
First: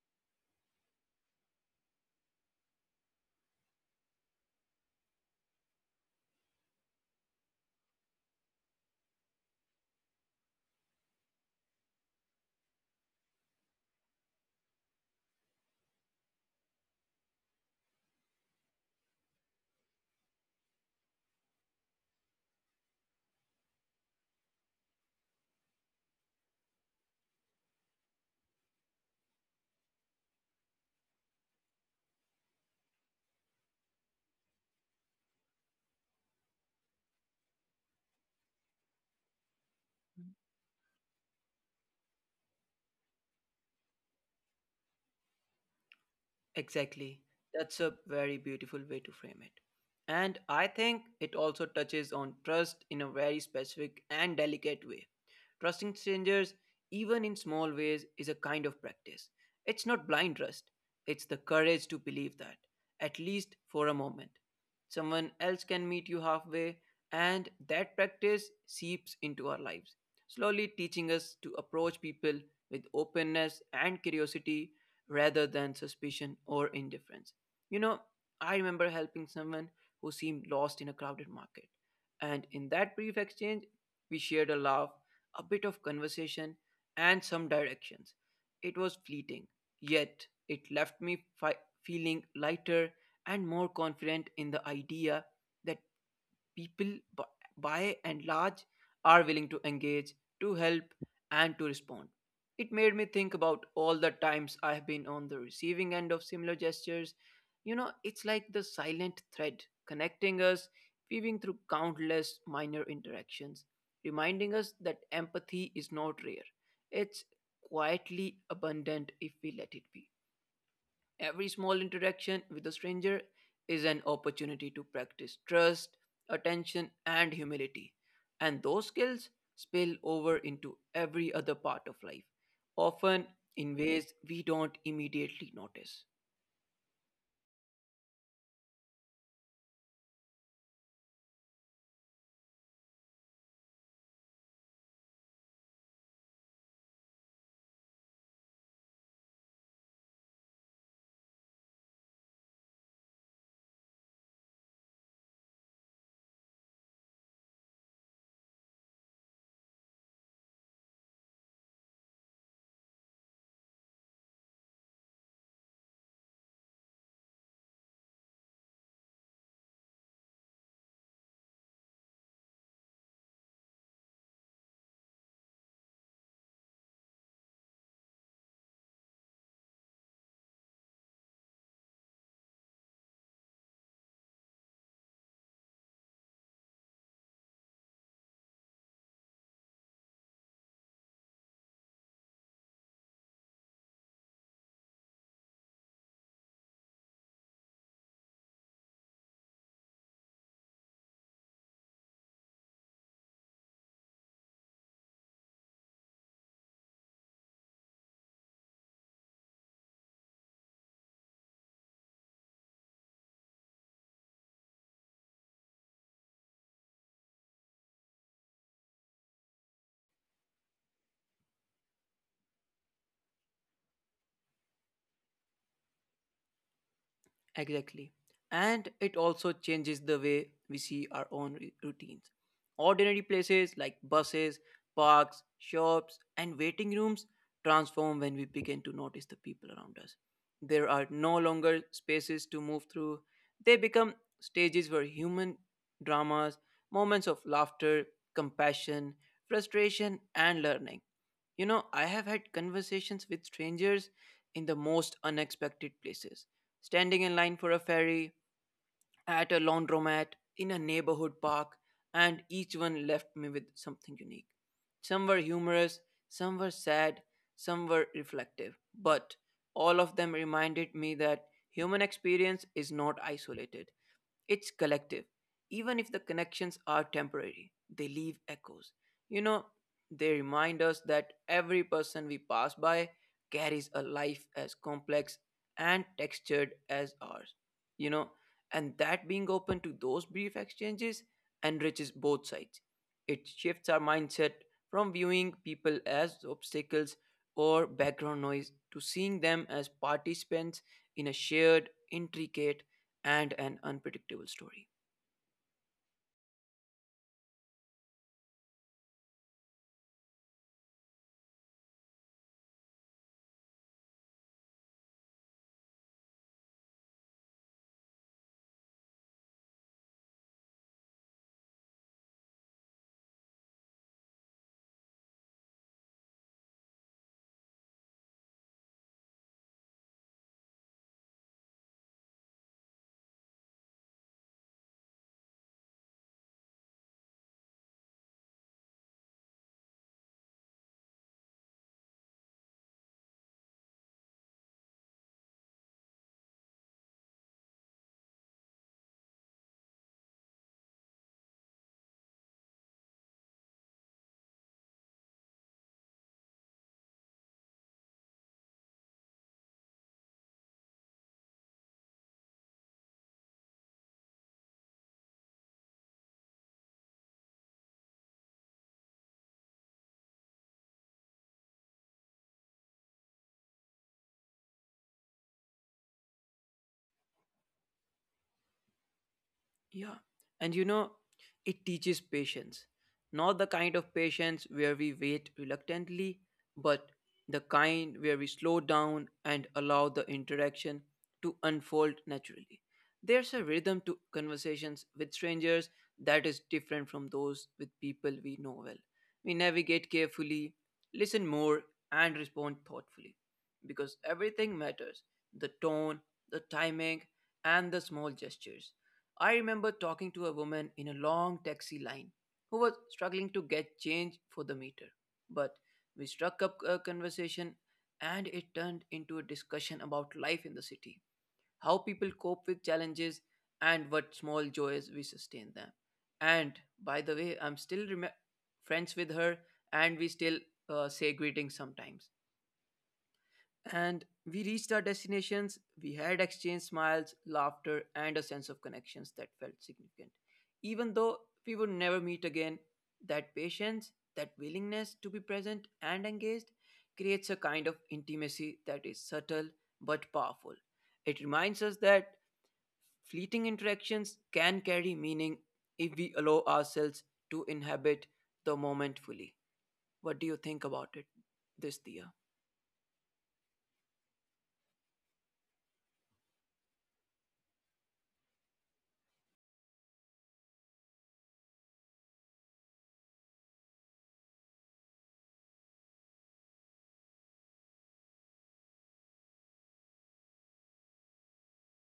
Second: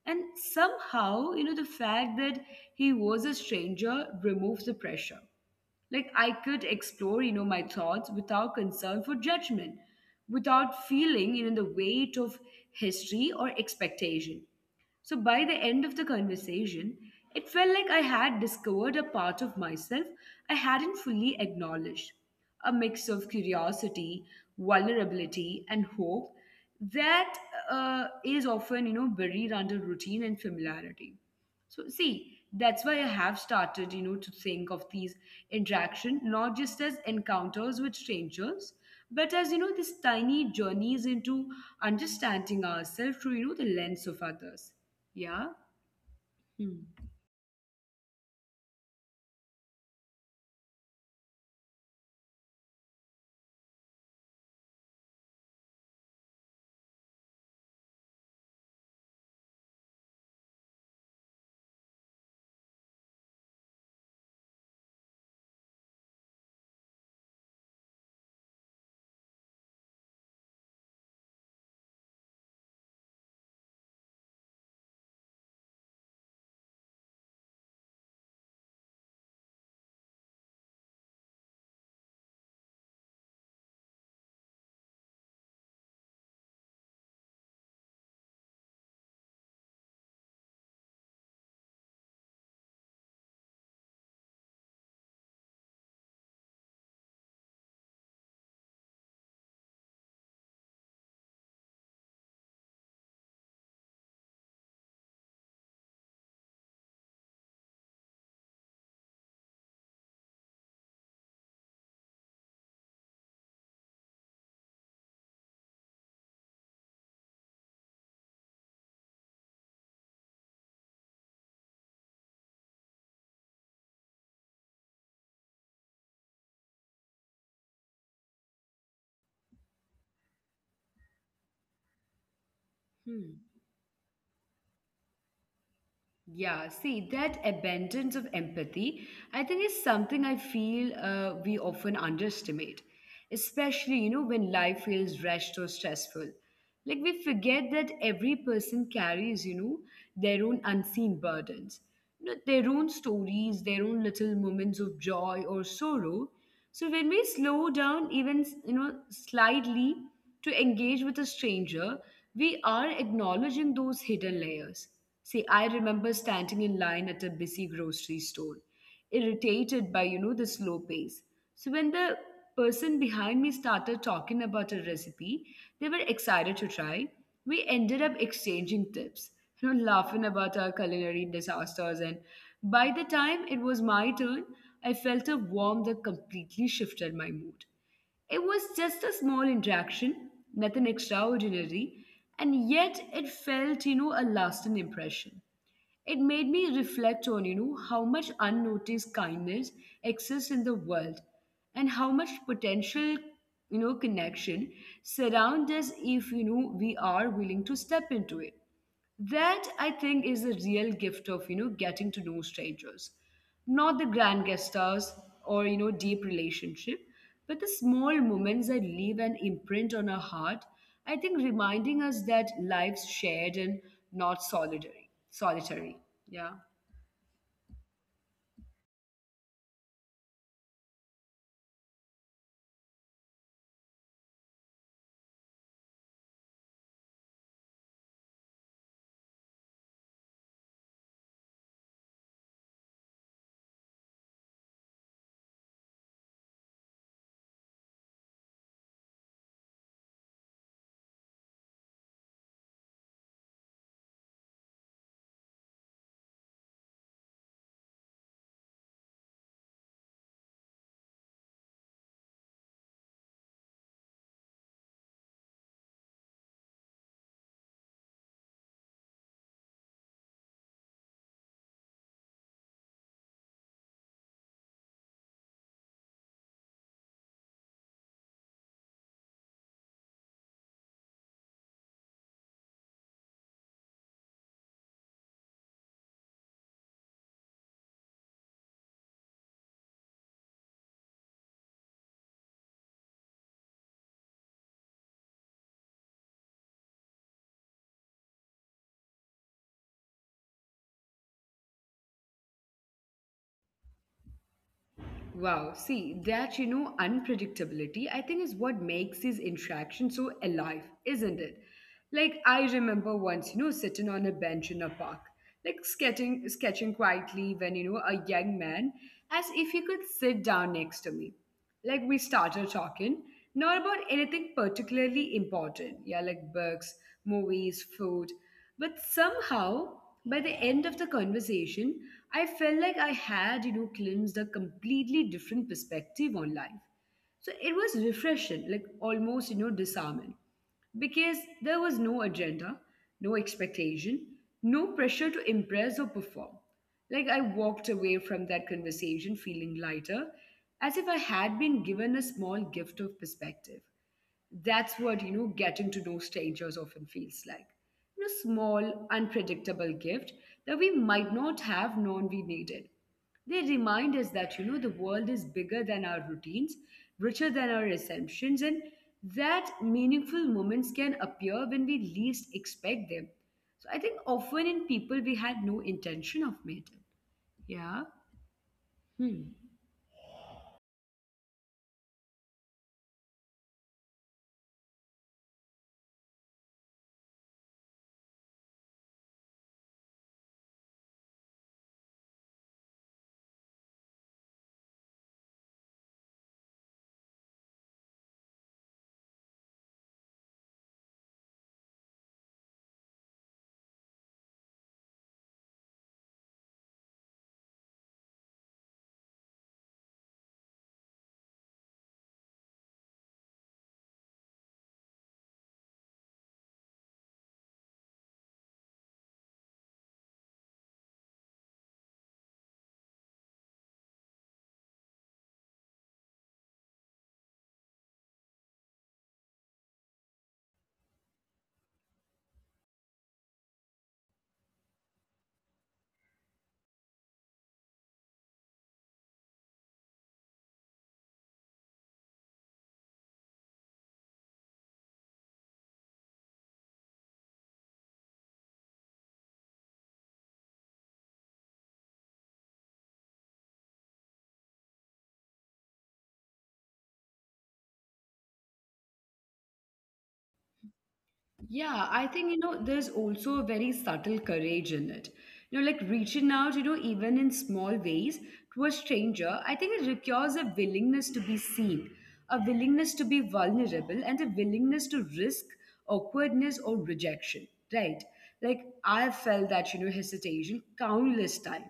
Speaker 1: And somehow, the fact that he was a stranger removed the pressure. Like I could explore my thoughts without concern for judgment, without feeling the weight of history or expectation. So by the end of the conversation, it felt like I had discovered a part of myself I hadn't fully acknowledged, a mix of curiosity, vulnerability, and hope that is often, buried under routine and familiarity. So see, that's why I have started, to think of these interaction not just as encounters with strangers, but as these tiny journeys into understanding ourselves through the lens of others. Yeah. Hmm.
Speaker 2: Exactly. That's a very beautiful way to frame it. And I think it also touches on trust in a very specific and delicate way. Trusting strangers, even in small ways, is a kind of practice. It's not blind trust, it's the courage to believe that, at least for a moment. Someone else can meet you halfway, and that practice seeps into our lives, slowly teaching us to approach people with openness and curiosity rather than suspicion or indifference. You know, I remember helping someone who seemed lost in a crowded market. And in that brief exchange, we shared a laugh, a bit of conversation, and some directions. It was fleeting, yet it left me feeling lighter and more confident in the idea that people by and large are willing to engage, to help, and to respond. It made me think about all the times I have been on the receiving end of similar gestures. You know, it's like the silent thread connecting us, weaving through countless minor interactions, reminding us that empathy is not rare. It's quietly abundant if we let it be. Every small interaction with a stranger is an opportunity to practice trust, attention, and humility. And those skills spill over into every other part of life, often
Speaker 1: Hmm.
Speaker 2: in ways we don't immediately notice.
Speaker 1: Yeah. See, that abundance of empathy, I think, is something I feel we often underestimate, especially, when life feels rushed or stressful. Like, we forget that every person carries, their own unseen burdens, their own stories, their own little moments of joy or sorrow. So when we slow down, even slightly, to engage with a stranger, we are acknowledging those hidden layers. See, I remember standing in line at a busy grocery store, irritated by the slow pace. So when the person behind me started talking about a recipe they were excited to try, we ended up exchanging tips, laughing about our culinary disasters, and by the time it was my turn, I felt a warmth that completely shifted my mood. It was just a small interaction, nothing extraordinary, and yet it felt, a lasting impression. It made me reflect on, how much unnoticed kindness exists in the world and how much potential, connection surrounds us if, we are willing to step into it. That, I think, is the real gift of, getting to know strangers. Not the grand gestures or deep relationship, but the small moments that leave an imprint on our heart. I think reminding us that life's shared and not solitary. Solitary. Yeah.
Speaker 2: Exactly. And it also changes the way we see our own routines. Ordinary places like buses, parks, shops, and waiting rooms transform when we begin to notice the people around us. There are no longer spaces to move through, they become stages where human dramas, moments of laughter, compassion, frustration, and learning. You know, I have had conversations with strangers in the most unexpected places, standing in line for a ferry, at a laundromat, in a neighborhood park, and each one left me with something unique. Some were humorous, some were sad, some were reflective, but all of them reminded me that human experience is not isolated. It's collective. Even if the connections are temporary, they leave echoes. You know, they remind us that every person we pass by carries a life as complex and textured as ours. You know, and that being open to those brief exchanges enriches both sides. It shifts our mindset from viewing people as obstacles or background noise to seeing them as participants in a shared, intricate, and an unpredictable story.
Speaker 1: Wow. See, that, unpredictability, I think is what makes these interactions so alive, isn't it? Like, I remember once, sitting on a bench in a park, like sketching quietly when, a young man, as if he could sit down next to me. Like we started talking, not about anything particularly important, yeah, like books, movies, food. But somehow, by the end of the conversation, I felt like I had glimpsed a completely different perspective on life. So it was refreshing, like almost, disarming, because there was no agenda, no expectation, no pressure to impress or perform. Like I walked away from that conversation feeling lighter, as if I had been given a small gift of perspective. That's what, getting to know strangers often feels like. You know, small, unpredictable gift that we might not have known we needed. They remind us that, the world is bigger than our routines, richer than our assumptions, and that meaningful moments can appear when we least expect them. So I think often in people we had no intention of meeting. Yeah.
Speaker 2: Yeah. And you know, it teaches patience. Not the kind of patience where we wait reluctantly, but the kind where we slow down and allow the interaction to unfold naturally. There's a rhythm to conversations with strangers that is different from those with people we know well. We navigate carefully, listen more, and respond thoughtfully. Because everything matters the tone, the timing, and the small gestures. I remember talking to a woman in a long taxi line who was struggling to get change for the meter. But we struck up a conversation and it turned into a discussion about life in the city, how people cope with challenges, and what small joys we sustain them. And by the way, I'm still friends with her and we still say greetings sometimes. And we reached our destinations. We had exchanged smiles, laughter, and a sense of connections that felt significant. Even though we would never meet again, that patience, that willingness to be present and engaged creates a kind of intimacy that is subtle but powerful. It reminds us that fleeting interactions can carry meaning if we allow ourselves to inhabit the moment fully. What do you think about it, this
Speaker 1: Yeah,
Speaker 2: Dia?
Speaker 1: I think, there's also a very subtle courage in it. Like reaching out, even in small ways to a stranger, I think it requires a willingness to be seen, a willingness to be vulnerable, and a willingness to risk awkwardness or rejection, right? Like, I felt that, hesitation countless times,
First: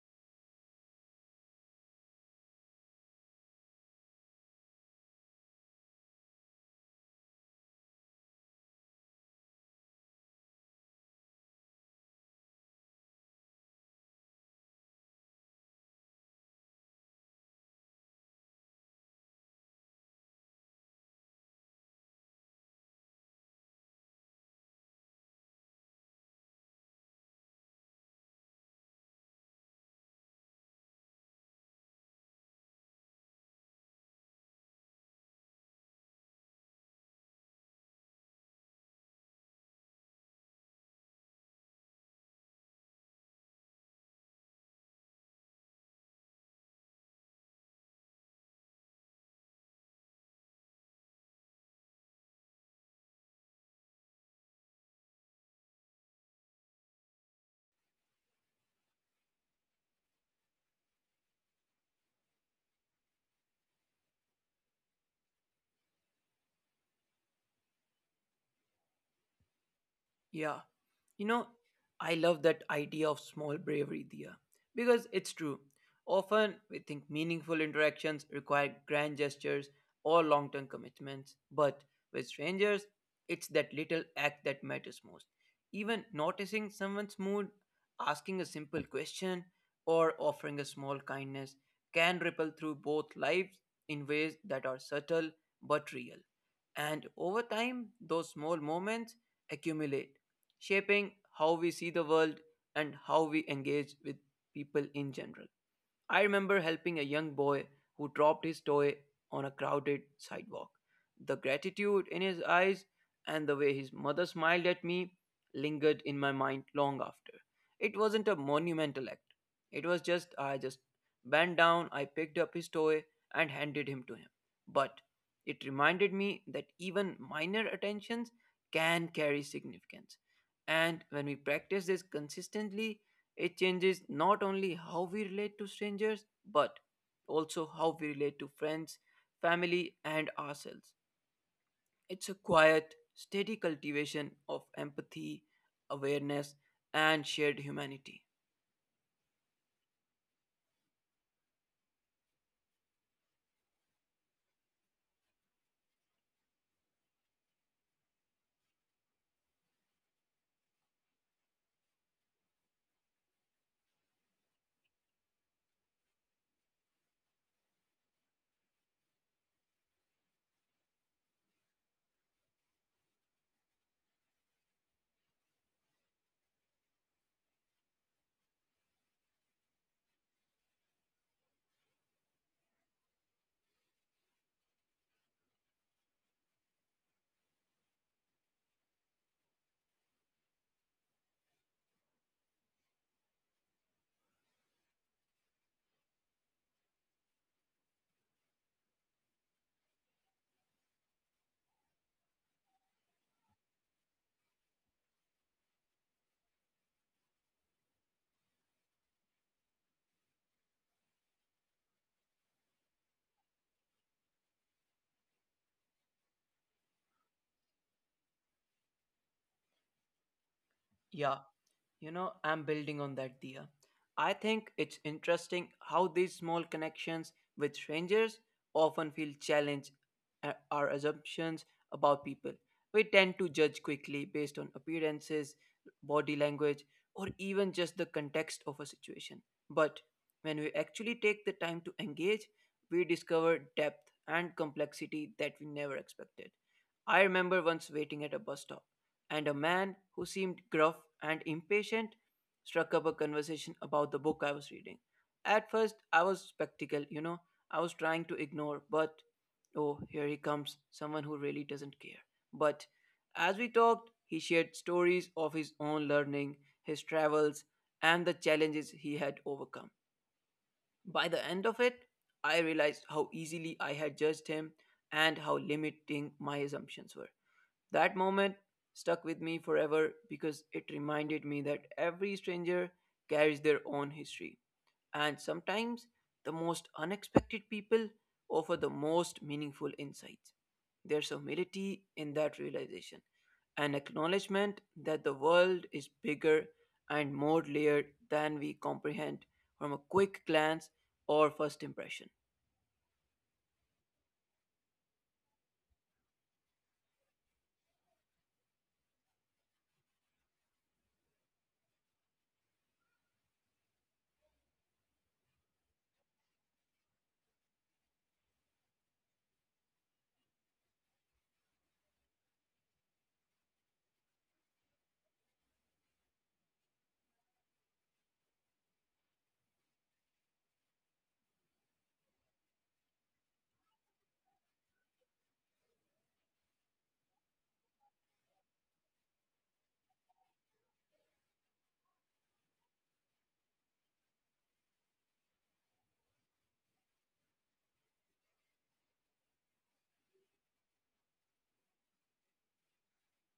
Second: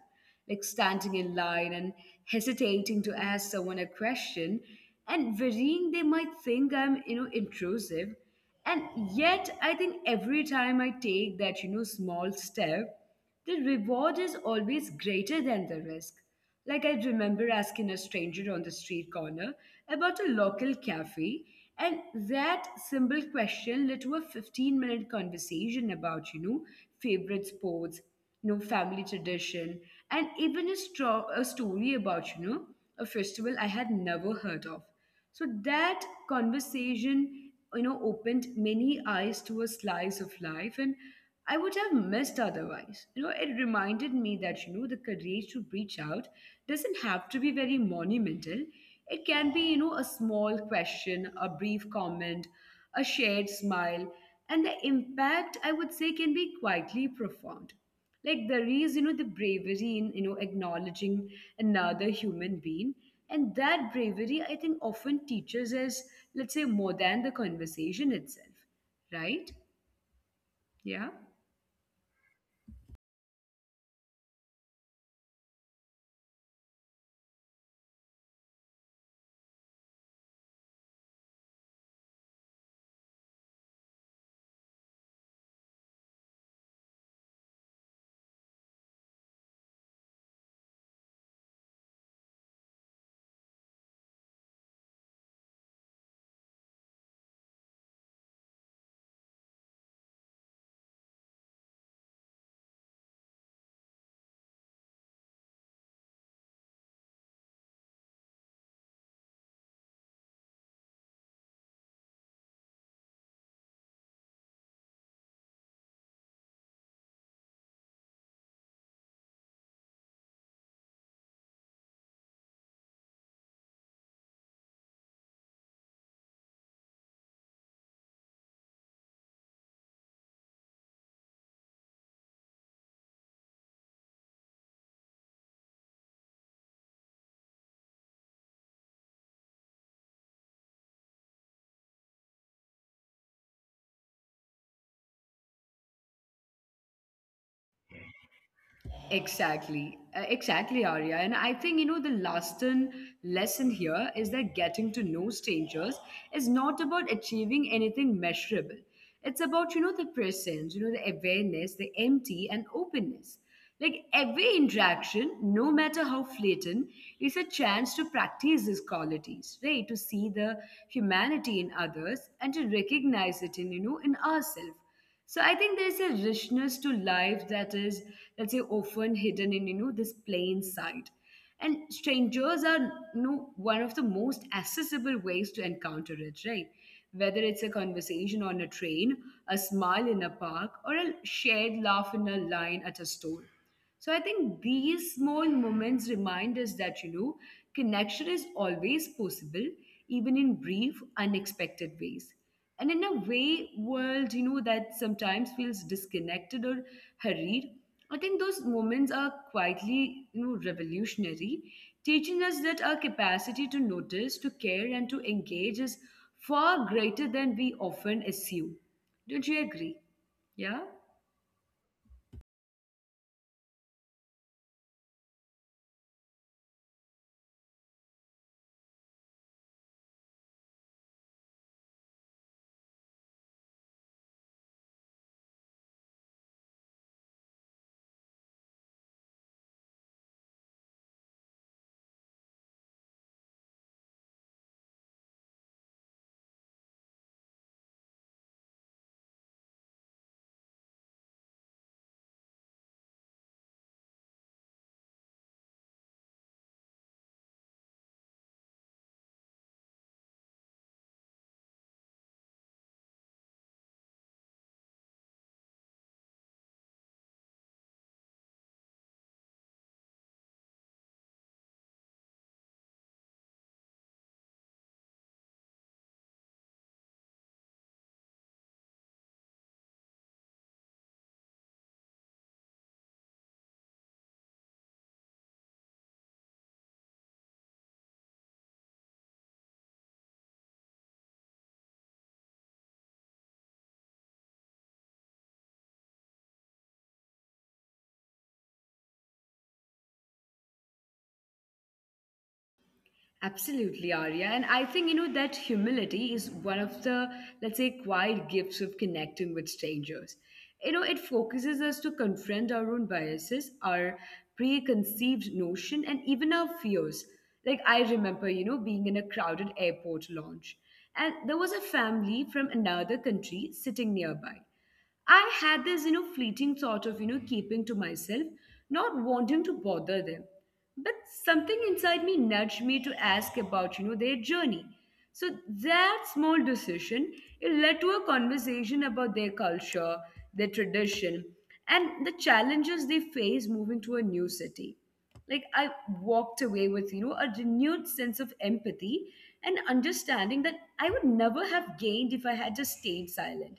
Speaker 1: like standing in line and hesitating to ask someone a question and worrying they might think I'm, intrusive and yet, I think every time I take that, small step, the reward is always greater than the risk. Like I remember asking a stranger on the street corner about a local cafe, and that simple question led to a 15-minute conversation about, favorite sports, family tradition, and even a, a story about, a festival I had never heard of. So that conversation, opened many eyes to a slice of life, and I would have missed otherwise. It reminded me that, the courage to reach out doesn't have to be very monumental. It can be, a small question, a brief comment, a shared smile, and the impact, I would say, can be quietly profound like there is the bravery in acknowledging another human being, and that bravery I think often teaches us, let's say, more than the conversation itself, right?
Speaker 2: Yeah.
Speaker 1: Yeah.
Speaker 2: You know, I love that idea of small bravery, Dia, because it's true. Often we think meaningful interactions require grand gestures or long term commitments, but with strangers, it's that little act that matters most. Even noticing someone's mood, asking a simple question, or offering a small kindness can ripple through both lives in ways that are subtle but real. And over time, those small moments accumulate shaping how we see the world and how we engage with people in general. I remember helping a young boy who dropped his toy on a crowded sidewalk. The gratitude in his eyes and the way his mother smiled at me lingered in my mind long after. It wasn't a monumental act. It was just I just bent down, I picked up his toy and handed him to him. But it reminded me that even minor attentions can carry significance. And when we practice this consistently, it changes not only how we relate to strangers, but also how we relate to friends, family, and ourselves. It's a quiet, steady cultivation of empathy, awareness, and shared humanity.
Speaker 1: Exactly, exactly, Arya. And I think, the lasting lesson here is that getting to know strangers is not about achieving anything measurable. It's about, the presence, the awareness, the empty and openness. Like every interaction, no matter how fleeting, is a chance to practice these qualities, right? To see the humanity in others and to recognize it in, in ourselves. So I think there's a richness to life that is, let's say, often hidden in this plain sight. And strangers are one of the most accessible ways to encounter it, right? Whether it's a conversation on a train, a smile in a park, or a shared laugh in a line at a store. So I think these small moments remind us that, connection is always possible, even in brief, unexpected ways. And in a way, world, that sometimes feels disconnected or hurried, I think those moments are quietly, revolutionary, teaching us that our capacity to notice, to care, and to engage is far greater than we often assume. Don't you agree? Yeah?
Speaker 2: Yeah. I'm building on that, Dia. I think it's interesting how these small connections with strangers often feel challenge our assumptions about people. We tend to judge quickly based on appearances, body language, or even just the context of a situation. But when we actually take the time to engage, we discover depth and complexity that we never expected. I remember once waiting at a bus stop and a man who seemed gruff and impatient struck up a conversation about the book I was reading. At first, I was spectacle, I was trying to ignore, but oh, here he comes, someone who really doesn't care. But as we talked, he shared stories of his own learning, his travels, and the challenges he had overcome. By the end of it, I realized how easily I had judged him and how limiting my assumptions were. That moment stuck with me forever because it reminded me that every stranger carries their own history, and sometimes the most unexpected people offer the most meaningful insights. There's humility in that realization, an acknowledgement that the world is bigger and more layered than we comprehend from a quick glance or first impression.
Speaker 1: Absolutely, Arya. And I think, that humility is one of the, let's say, quiet gifts of connecting with strangers. It focuses us to confront our own biases, our preconceived notion, and even our fears. Like, I remember, being in a crowded airport lounge, and there was a family from another country sitting nearby. I had this, fleeting thought of, keeping to myself, not wanting to bother them. But something inside me nudged me to ask about, their journey. So that small decision, it led to a conversation about their culture, their tradition, and the challenges they face moving to a new city. Like I walked away with, a renewed sense of empathy and understanding that I would never have gained if I had just stayed silent.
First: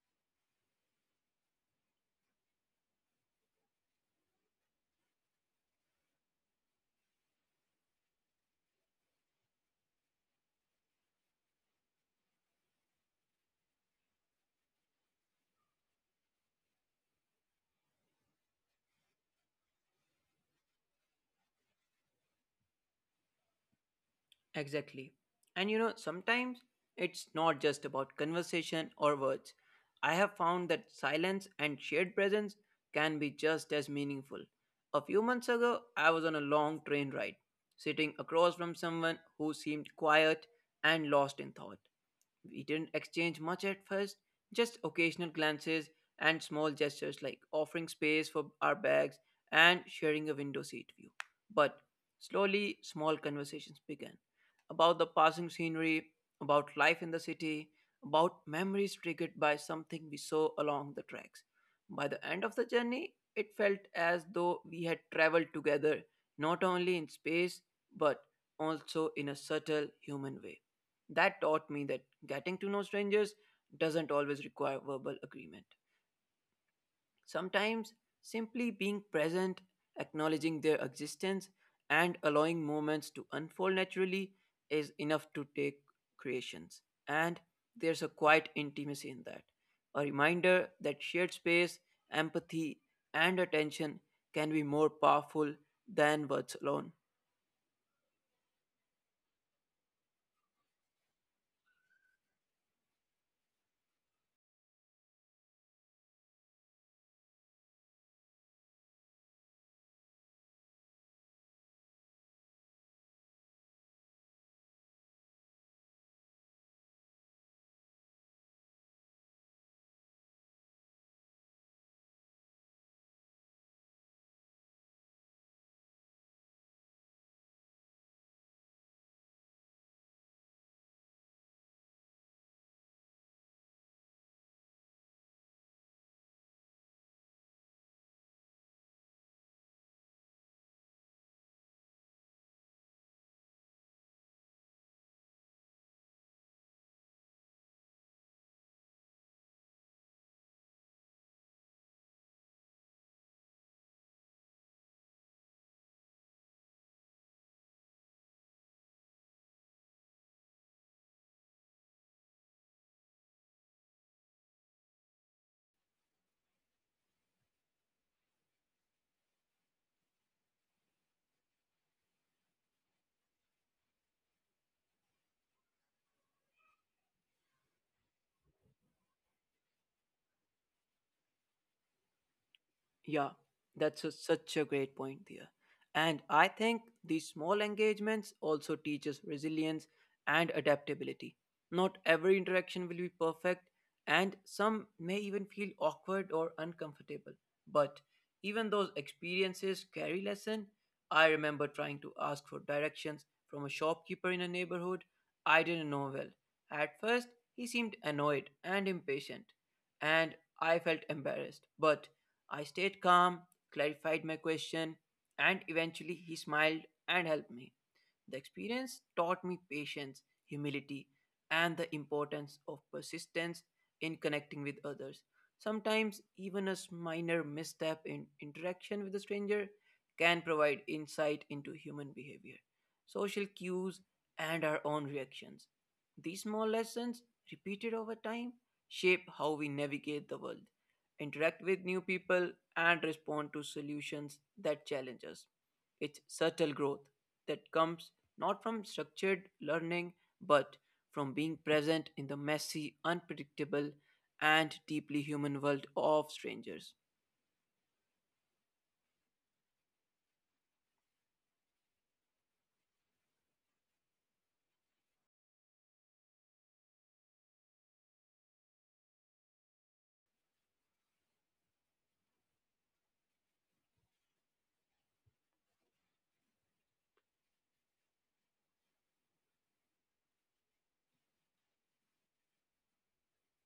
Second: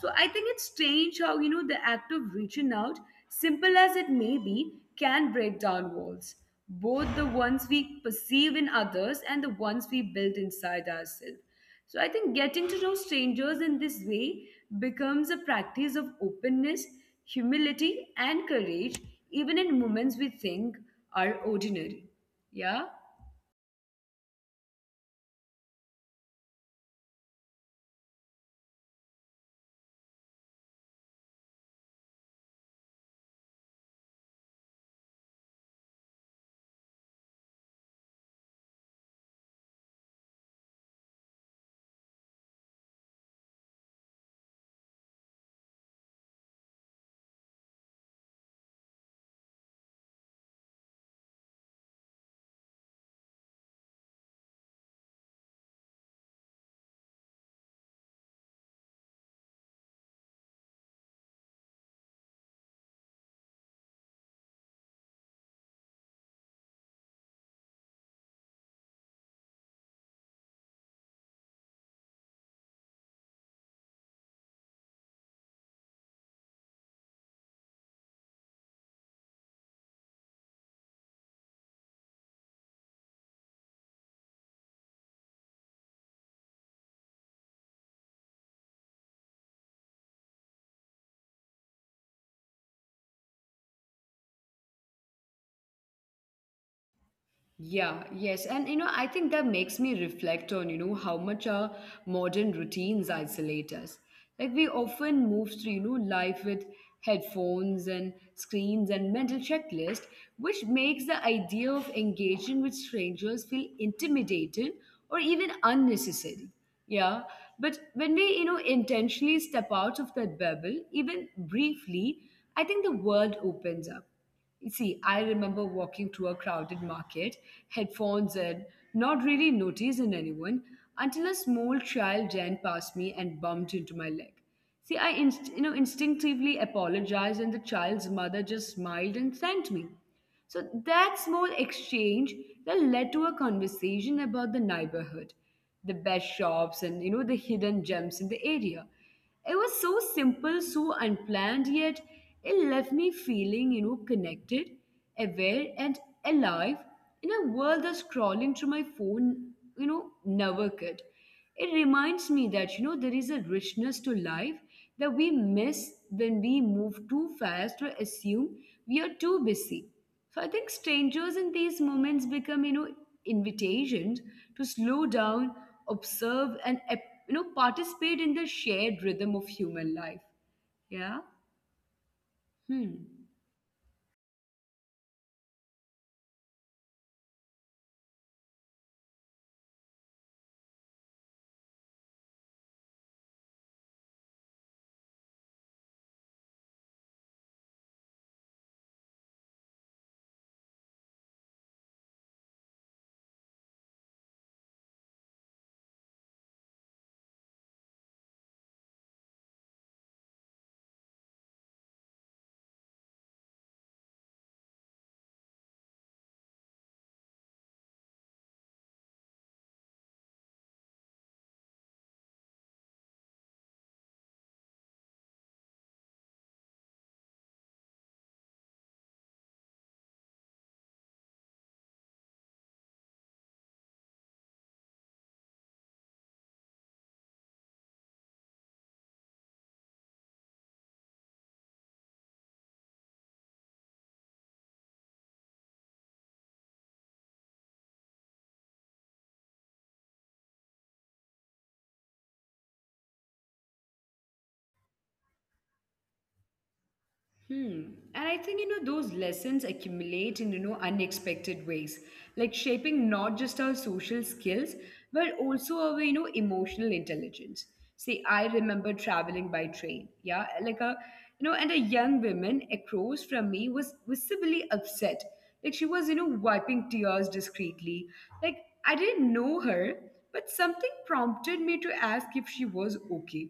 Speaker 1: So I think it's strange how, the act of reaching out, simple as it may be, can break down walls, both the ones we perceive in others and the ones we build inside ourselves. So I think getting to know strangers in this way becomes a practice of openness, humility, and courage, even in moments we think are ordinary. Yeah?
Speaker 2: Exactly. And you know, sometimes it's not just about conversation or words. I have found that silence and shared presence can be just as meaningful. A few months ago, I was on a long train ride, sitting across from someone who seemed quiet and lost in thought. We didn't exchange much at first, just occasional glances and small gestures like offering space for our bags and sharing a window seat view. But slowly, small conversations began about the passing scenery, about life in the city, about memories triggered by something we saw along the tracks. By the end of the journey, it felt as though we had traveled together, not only in space, but also in a subtle human way. That taught me that getting to know strangers doesn't always require verbal agreement. Sometimes simply being present, acknowledging their existence, and allowing moments to unfold naturally is enough to take creations. And there's a quiet intimacy in that. A reminder that shared space, empathy, and attention can be more powerful than words alone.
Speaker 1: Yeah, yes. And I think that makes me reflect on, how much our modern routines isolate us. Like we often move through, life with headphones and screens and mental checklist, which makes the idea of engaging with strangers feel intimidated or even unnecessary. Yeah. But when we, intentionally step out of that bubble, even briefly, I think the world opens up. See, I remember walking through a crowded market, headphones in, not really noticing anyone, until a small child ran past me and bumped into my leg. See, I instinctively apologized, and the child's mother just smiled and thanked me. So that small exchange that led to a conversation about the neighborhood, the best shops, and the hidden gems in the area. It was so simple, so unplanned, yet it left me feeling connected, aware, and alive in a world that scrolling through my phone never could. It reminds me that there is a richness to life that we miss when we move too fast or assume we are too busy. So I think strangers in these moments become, invitations to slow down, observe, and participate in the shared rhythm of human life. Yeah. Hmm.
Speaker 2: Yeah, such a great point there. And I think these small engagements also teach us resilience and adaptability. Not every interaction will be perfect, and some may even feel awkward or uncomfortable. But even those experiences carry lesson. I remember trying to ask for directions from a shopkeeper in a neighborhood I didn't know well. At first, he seemed annoyed and impatient, and I felt embarrassed. But I stayed calm, clarified my question, and eventually he smiled and helped me. The experience taught me patience, humility, and the importance of persistence in connecting with others. Sometimes, even minor misstep in interaction with a stranger can provide insight into human behavior, social cues, and our own reactions. These small lessons, repeated over time, shape how we navigate the world interact with new people, and respond to solutions that challenge us. It's subtle growth that comes not from structured learning but from being present in the messy, unpredictable, and deeply human world of strangers.
Speaker 1: Hmm. And I think, those lessons accumulate in, unexpected ways, like shaping not just our social skills, but also our, emotional intelligence. See, I remember traveling by train. Yeah. Like a, and a young woman across from me was visibly upset. Like she was, wiping tears discreetly. Like I didn't know her, but something prompted me to ask if she was okay.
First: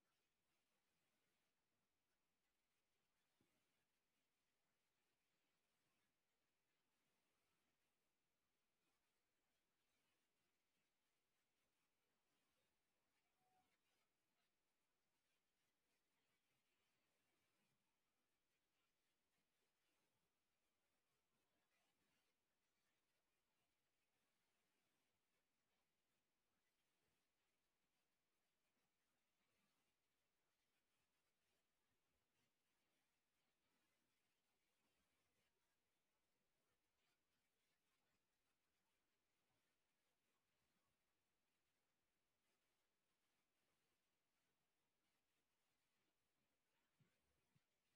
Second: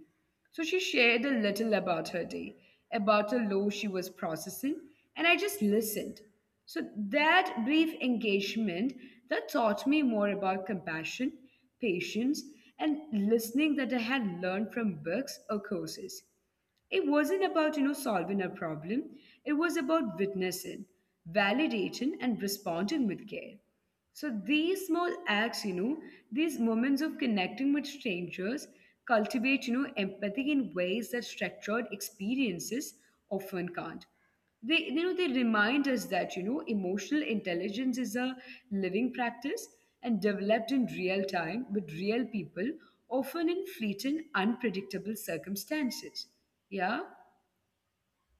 Speaker 1: So she shared a little about her day, about a law she was processing, and I just listened. So that brief engagement that taught me more about compassion, patience, and listening that I had learned from books or courses. It wasn't about, solving a problem. It was about witnessing, validating, and responding with care. So these small acts, these moments of connecting with strangers cultivate, empathy in ways that structured experiences often can't. They they remind us that emotional intelligence is a living practice, and developed in real time with real people, often in fleeting unpredictable circumstances. Yeah.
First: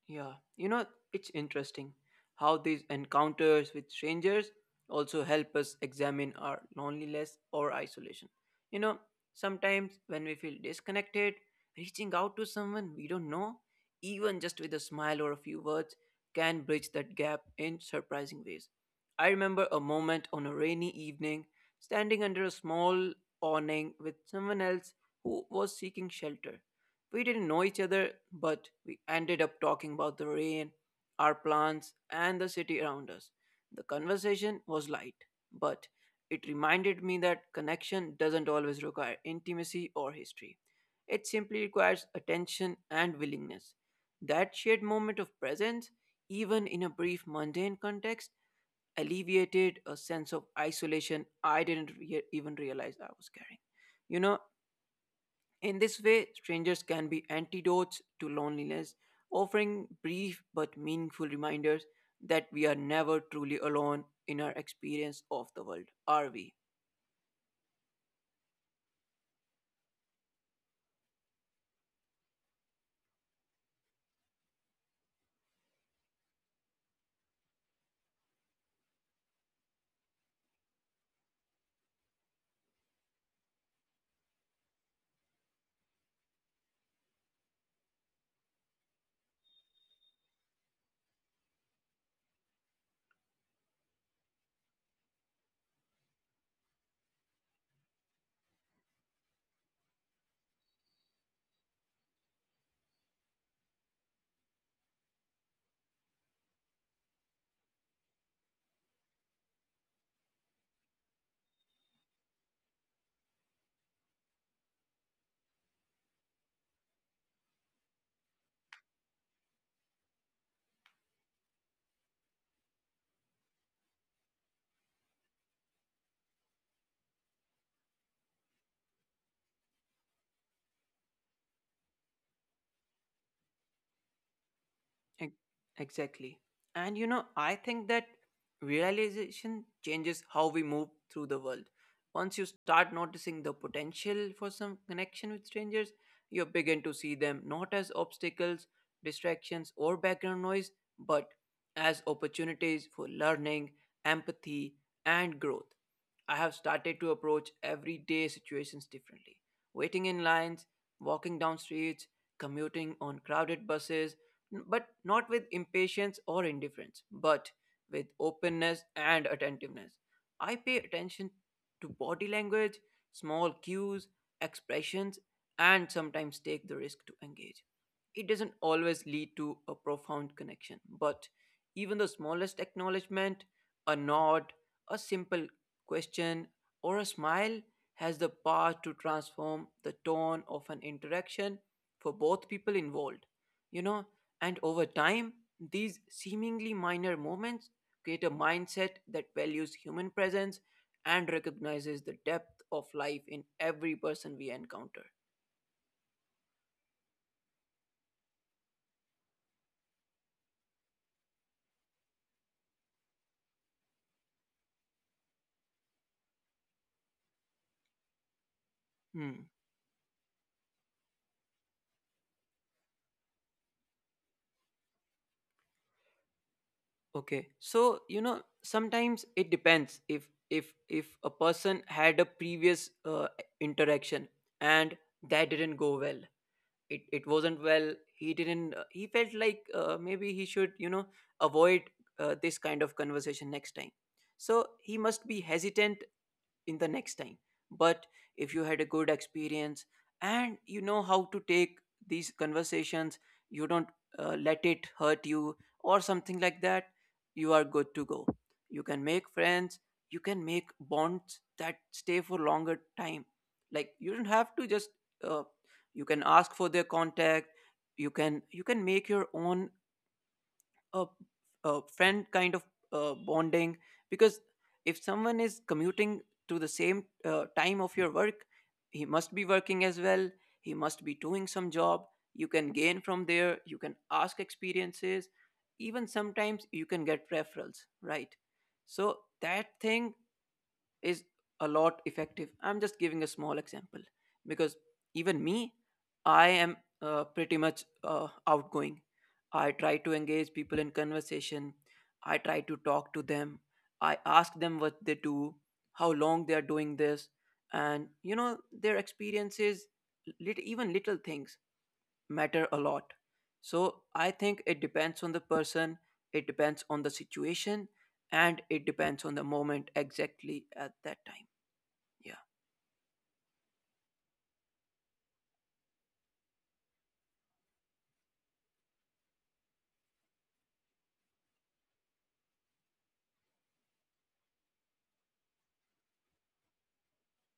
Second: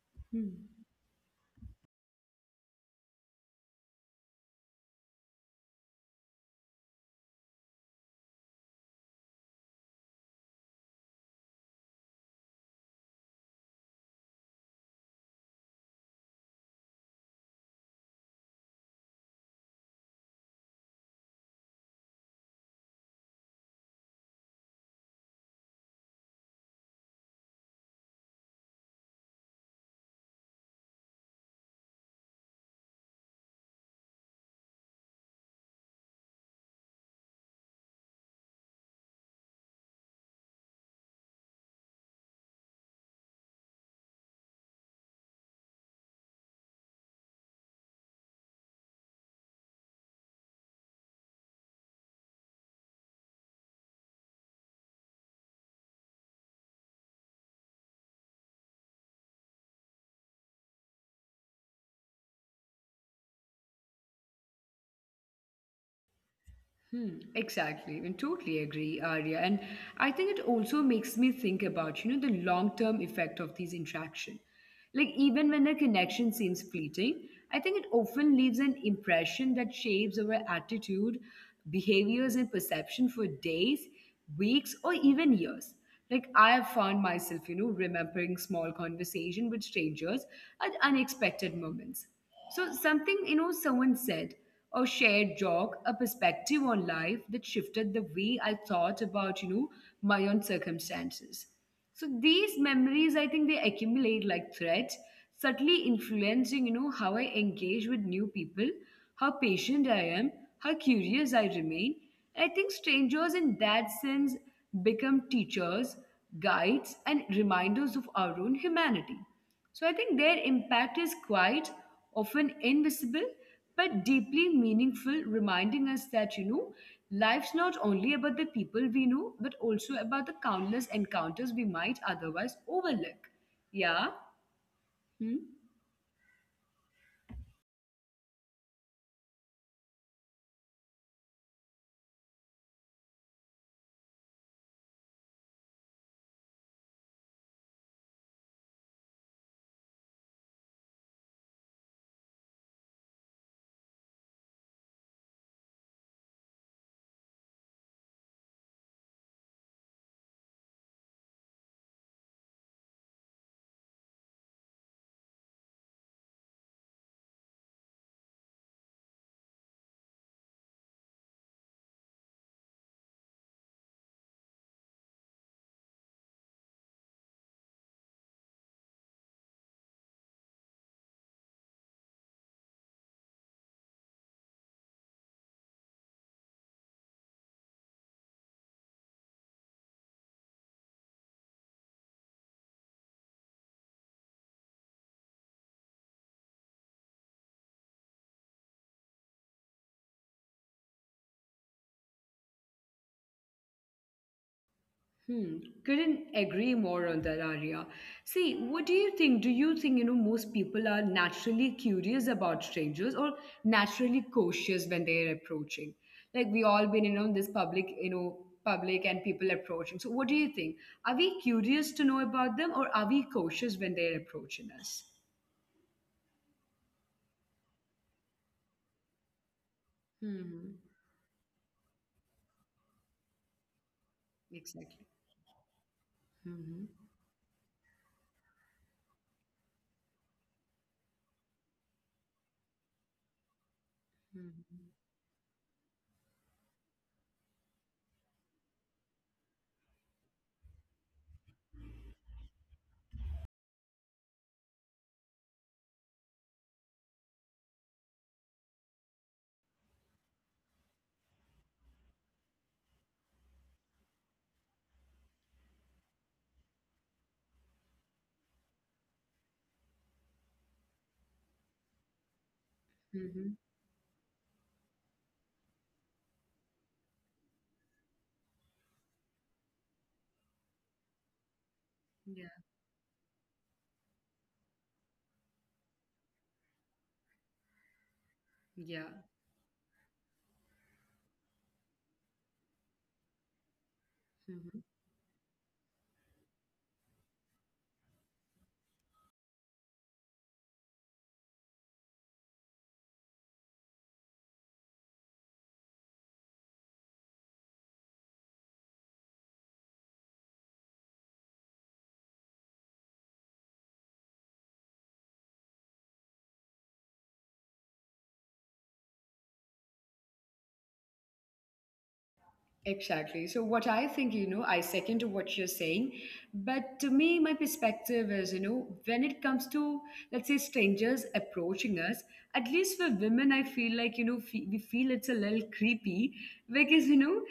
Speaker 2: Yeah,
Speaker 1: Hmm.
Speaker 2: you know, it's interesting how these encounters with strangers also help us examine our loneliness or isolation. You know, sometimes when we feel disconnected, reaching out to someone we don't know, even just with a smile or a few words, can bridge that gap in surprising ways. I remember a moment on a rainy evening standing under a small awning with someone else who was seeking shelter. We didn't know each other, but we ended up talking about the rain, our plants, and the city around us. The conversation was light, but it reminded me that connection doesn't always require intimacy or history. It simply requires attention and willingness. That shared moment of presence, even in a brief mundane context, alleviated a sense of isolation I didn't even realize I was carrying. You know, in this way, strangers can be antidotes to loneliness, offering brief but meaningful reminders that we are never truly alone in our experience of the world, are we?
Speaker 1: Hmm, exactly, and totally agree, Arya. And I think it also makes me think about, the long-term effect of these interaction. Like even when a connection seems fleeting, I think it often leaves an impression that shapes our attitude, behaviors, and perception for days, weeks, or even years. Like I have found myself, remembering small conversation with strangers at unexpected moments, so something, someone said or shared joke, a perspective on life that shifted the way I thought about, my own circumstances. So these memories, I think they accumulate like threads, subtly influencing, how I engage with new people, how patient I am, how curious I remain. And I think strangers in that sense become teachers, guides, and reminders of our own humanity. So I think their impact is quite often invisible but deeply meaningful, reminding us that, life's not only about the people we know, but also about the countless encounters we might otherwise overlook. Yeah.
Speaker 2: Ex-
Speaker 1: Hmm?
Speaker 2: Exactly. And you know, I think that realization changes how we move through the world. Once you start noticing the potential for some connection with strangers, you begin to see them not as obstacles, distractions, or background noise, but as opportunities for learning, empathy, and growth. I have started to approach everyday situations differently. Waiting in lines, walking down streets, commuting on crowded buses, but not with impatience or indifference, but with openness and attentiveness. I pay attention to body language, small cues, expressions, and sometimes take the risk to engage. It doesn't always lead to a profound connection, but even the smallest acknowledgement, a nod, a simple question, or a smile has the power to transform the tone of an interaction for both people involved, you know. And over time, these seemingly minor moments create a mindset that values human presence and recognizes the depth of life in every person we encounter.
Speaker 1: Hmm, couldn't agree more on that, Arya. See, what do you think? Do you think, most people are naturally curious about strangers or naturally cautious when they're approaching? Like we all been, in this public,
Speaker 2: Hmm.
Speaker 1: public and people approaching. So what do you think? Are we curious to know about them, or are we cautious when they're approaching us?
Speaker 2: Okay, so you know, sometimes it depends if
Speaker 1: Hmm,
Speaker 2: a person had a previous interaction and that
Speaker 1: exactly.
Speaker 2: didn't go well. It
Speaker 1: Hmm.
Speaker 2: wasn't well he didn't he felt like maybe he should, you know, avoid this kind of conversation next time, so he must
Speaker 1: Hmm.
Speaker 2: be hesitant in the next time. But if you had a good experience and you know how to take these conversations, you don't, let it hurt you or something like that, you are good to go. You can make friends, you can make bonds that stay for longer time. Like you don't have to just, uh, you can ask for their contact. You can make your own a, a friend kind of
Speaker 1: Hmm.
Speaker 2: bonding
Speaker 1: Hmm.
Speaker 2: because if someone is commuting to the same time of your work, he must be working as well, he must be doing some job. You can gain
Speaker 1: Yeah.
Speaker 2: from there, you can ask experiences, even sometimes you can get referrals, right? So
Speaker 1: Yeah.
Speaker 2: that thing is a lot effective. I'm just giving a small example because
Speaker 1: Hmm.
Speaker 2: even me, I am pretty much outgoing. I try to engage people in conversation. I try to talk to them. I ask them what they do, how long they are doing this, and you know their experiences. Even little things matter a lot. So I think it depends on the person, it depends on the situation, and it depends on the moment exactly at that time. Yeah,
Speaker 1: Exactly. So, what I think, I second to what you're saying. But to me, my perspective is, when it comes to, let's say, strangers approaching us, at least for women, I feel like, we feel it's a little creepy because,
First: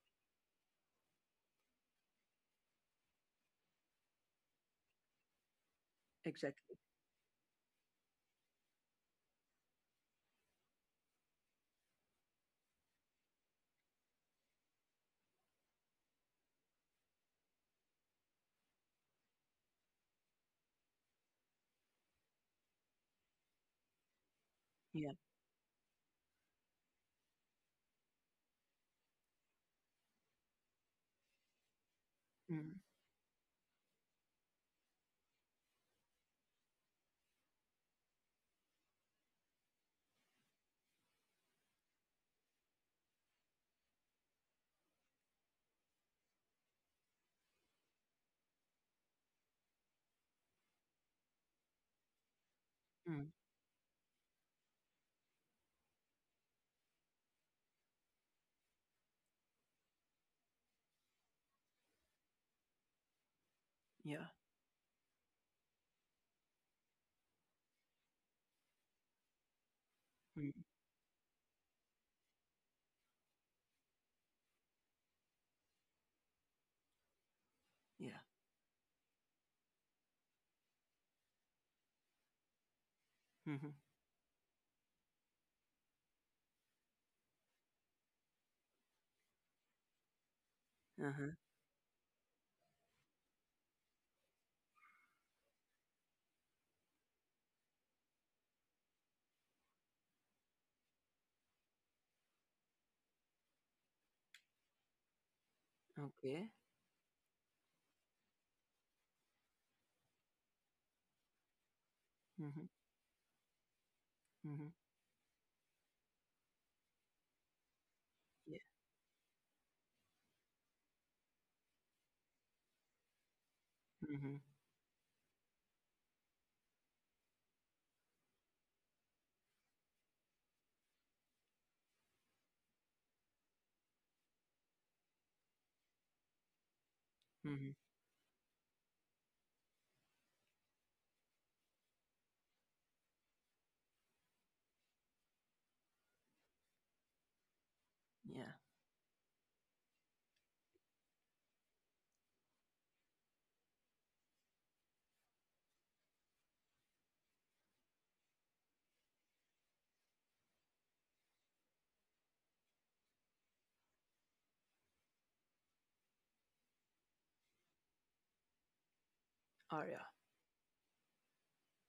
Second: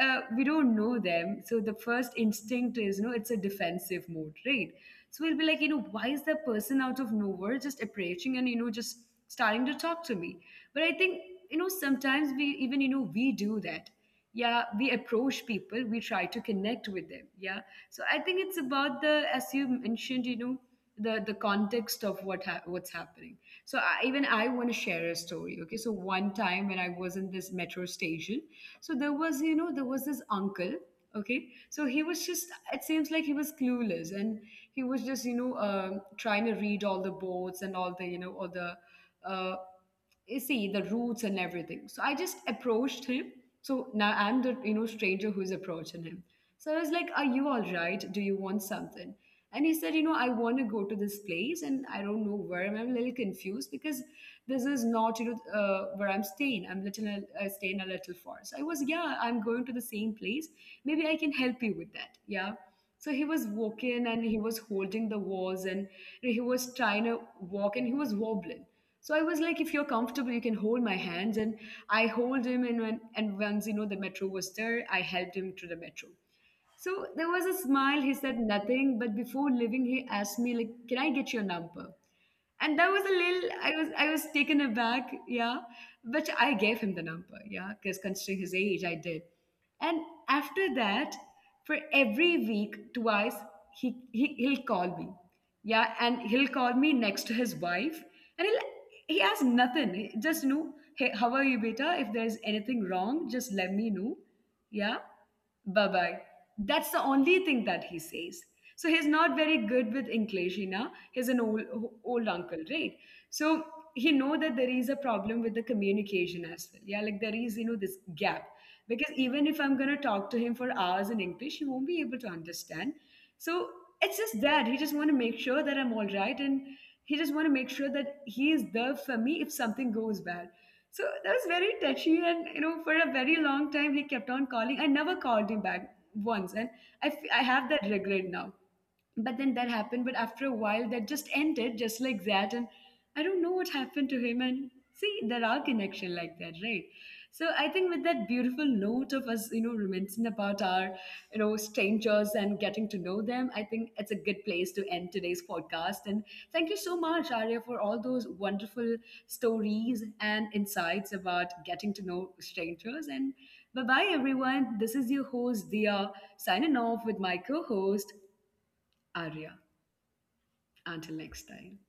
Speaker 1: we don't know them. So, the first instinct is, it's a defensive mode, right? So, we'll be like, why is that
Speaker 2: exactly.
Speaker 1: person out of nowhere just approaching and, just starting to talk to me? But I think, sometimes we even, we do that. Yeah, we approach people, we try to connect with them. Yeah. So I think it's about the, as you mentioned, the context of what's happening. So I, even I want to share
Speaker 2: Yeah.
Speaker 1: a story. Okay, so one time when I was in this metro station, so there was there was this uncle. Okay, so he was just,
Speaker 2: Mm.
Speaker 1: it seems like he was clueless and he was just, trying to read all the boards and all the, all the, uh, you see, the routes and everything. So I just approached him. So now I'm the, stranger who's approaching him. So I was like, "Are you all right? Do you want something?" And he said, "You know, I want to go to this place and I don't know where. I'm a little
Speaker 2: Mm.
Speaker 1: confused because this is not, you know, where I'm staying. I'm little, staying a little far." So I was, "Yeah, I'm going to the same place. Maybe I can help you with that." Yeah. So he was walking
Speaker 2: Yeah.
Speaker 1: and he was holding the walls and he was trying to walk and he was wobbling. So I was like, "If you're comfortable, you
Speaker 2: Mm.
Speaker 1: can hold my hands." And I hold him, and when and once the metro was there, I helped him to the metro. So there was a smile.
Speaker 2: Yeah.
Speaker 1: He said nothing, but before leaving, he asked me like, "Can I get your number?" And that was a little.
Speaker 2: Mm-hmm.
Speaker 1: I was, I was taken aback. Yeah, but I gave him the number. Yeah, because considering his age, I did. And after that,
Speaker 2: Uh-huh.
Speaker 1: for every week, twice, he'll call me. Yeah, and he'll call me next to his wife, and he'll, he asks nothing. He just hey, how are you, beta? If there's anything wrong, just let me know. Yeah, bye bye.
Speaker 2: Okay.
Speaker 1: That's the only thing that he says. So he's not very good with English, He's an old
Speaker 2: Mm-hmm.
Speaker 1: uncle, right? So he know that
Speaker 2: Mm-hmm.
Speaker 1: there is a problem with the communication as well. Yeah, like there is, this gap.
Speaker 2: Yeah.
Speaker 1: Because even if I'm gonna talk to him for hours in English, he won't be able to understand. So it's
Speaker 2: Mm-hmm.
Speaker 1: just that he just want to make sure that I'm all right, and he just want to make sure that he is there for me if something goes bad. So that was very touchy, and for a very long time he kept on calling. I never called him back once, and I
Speaker 2: Mm-hmm.
Speaker 1: have that regret now, but then that happened. But after a while, that just ended just like that, and I don't know what happened to him. And see, there are connection like that, right? So I think with that
Speaker 2: Yeah.
Speaker 1: beautiful note of us, reminiscing about our, strangers and getting to know them, I think it's a good place to end today's podcast. And thank you so much, Arya, for all those wonderful stories and insights about getting to know strangers. And bye bye everyone, this is your host Dia, signing off with my co-host Arya.
Speaker 2: Arya.
Speaker 1: Until next time.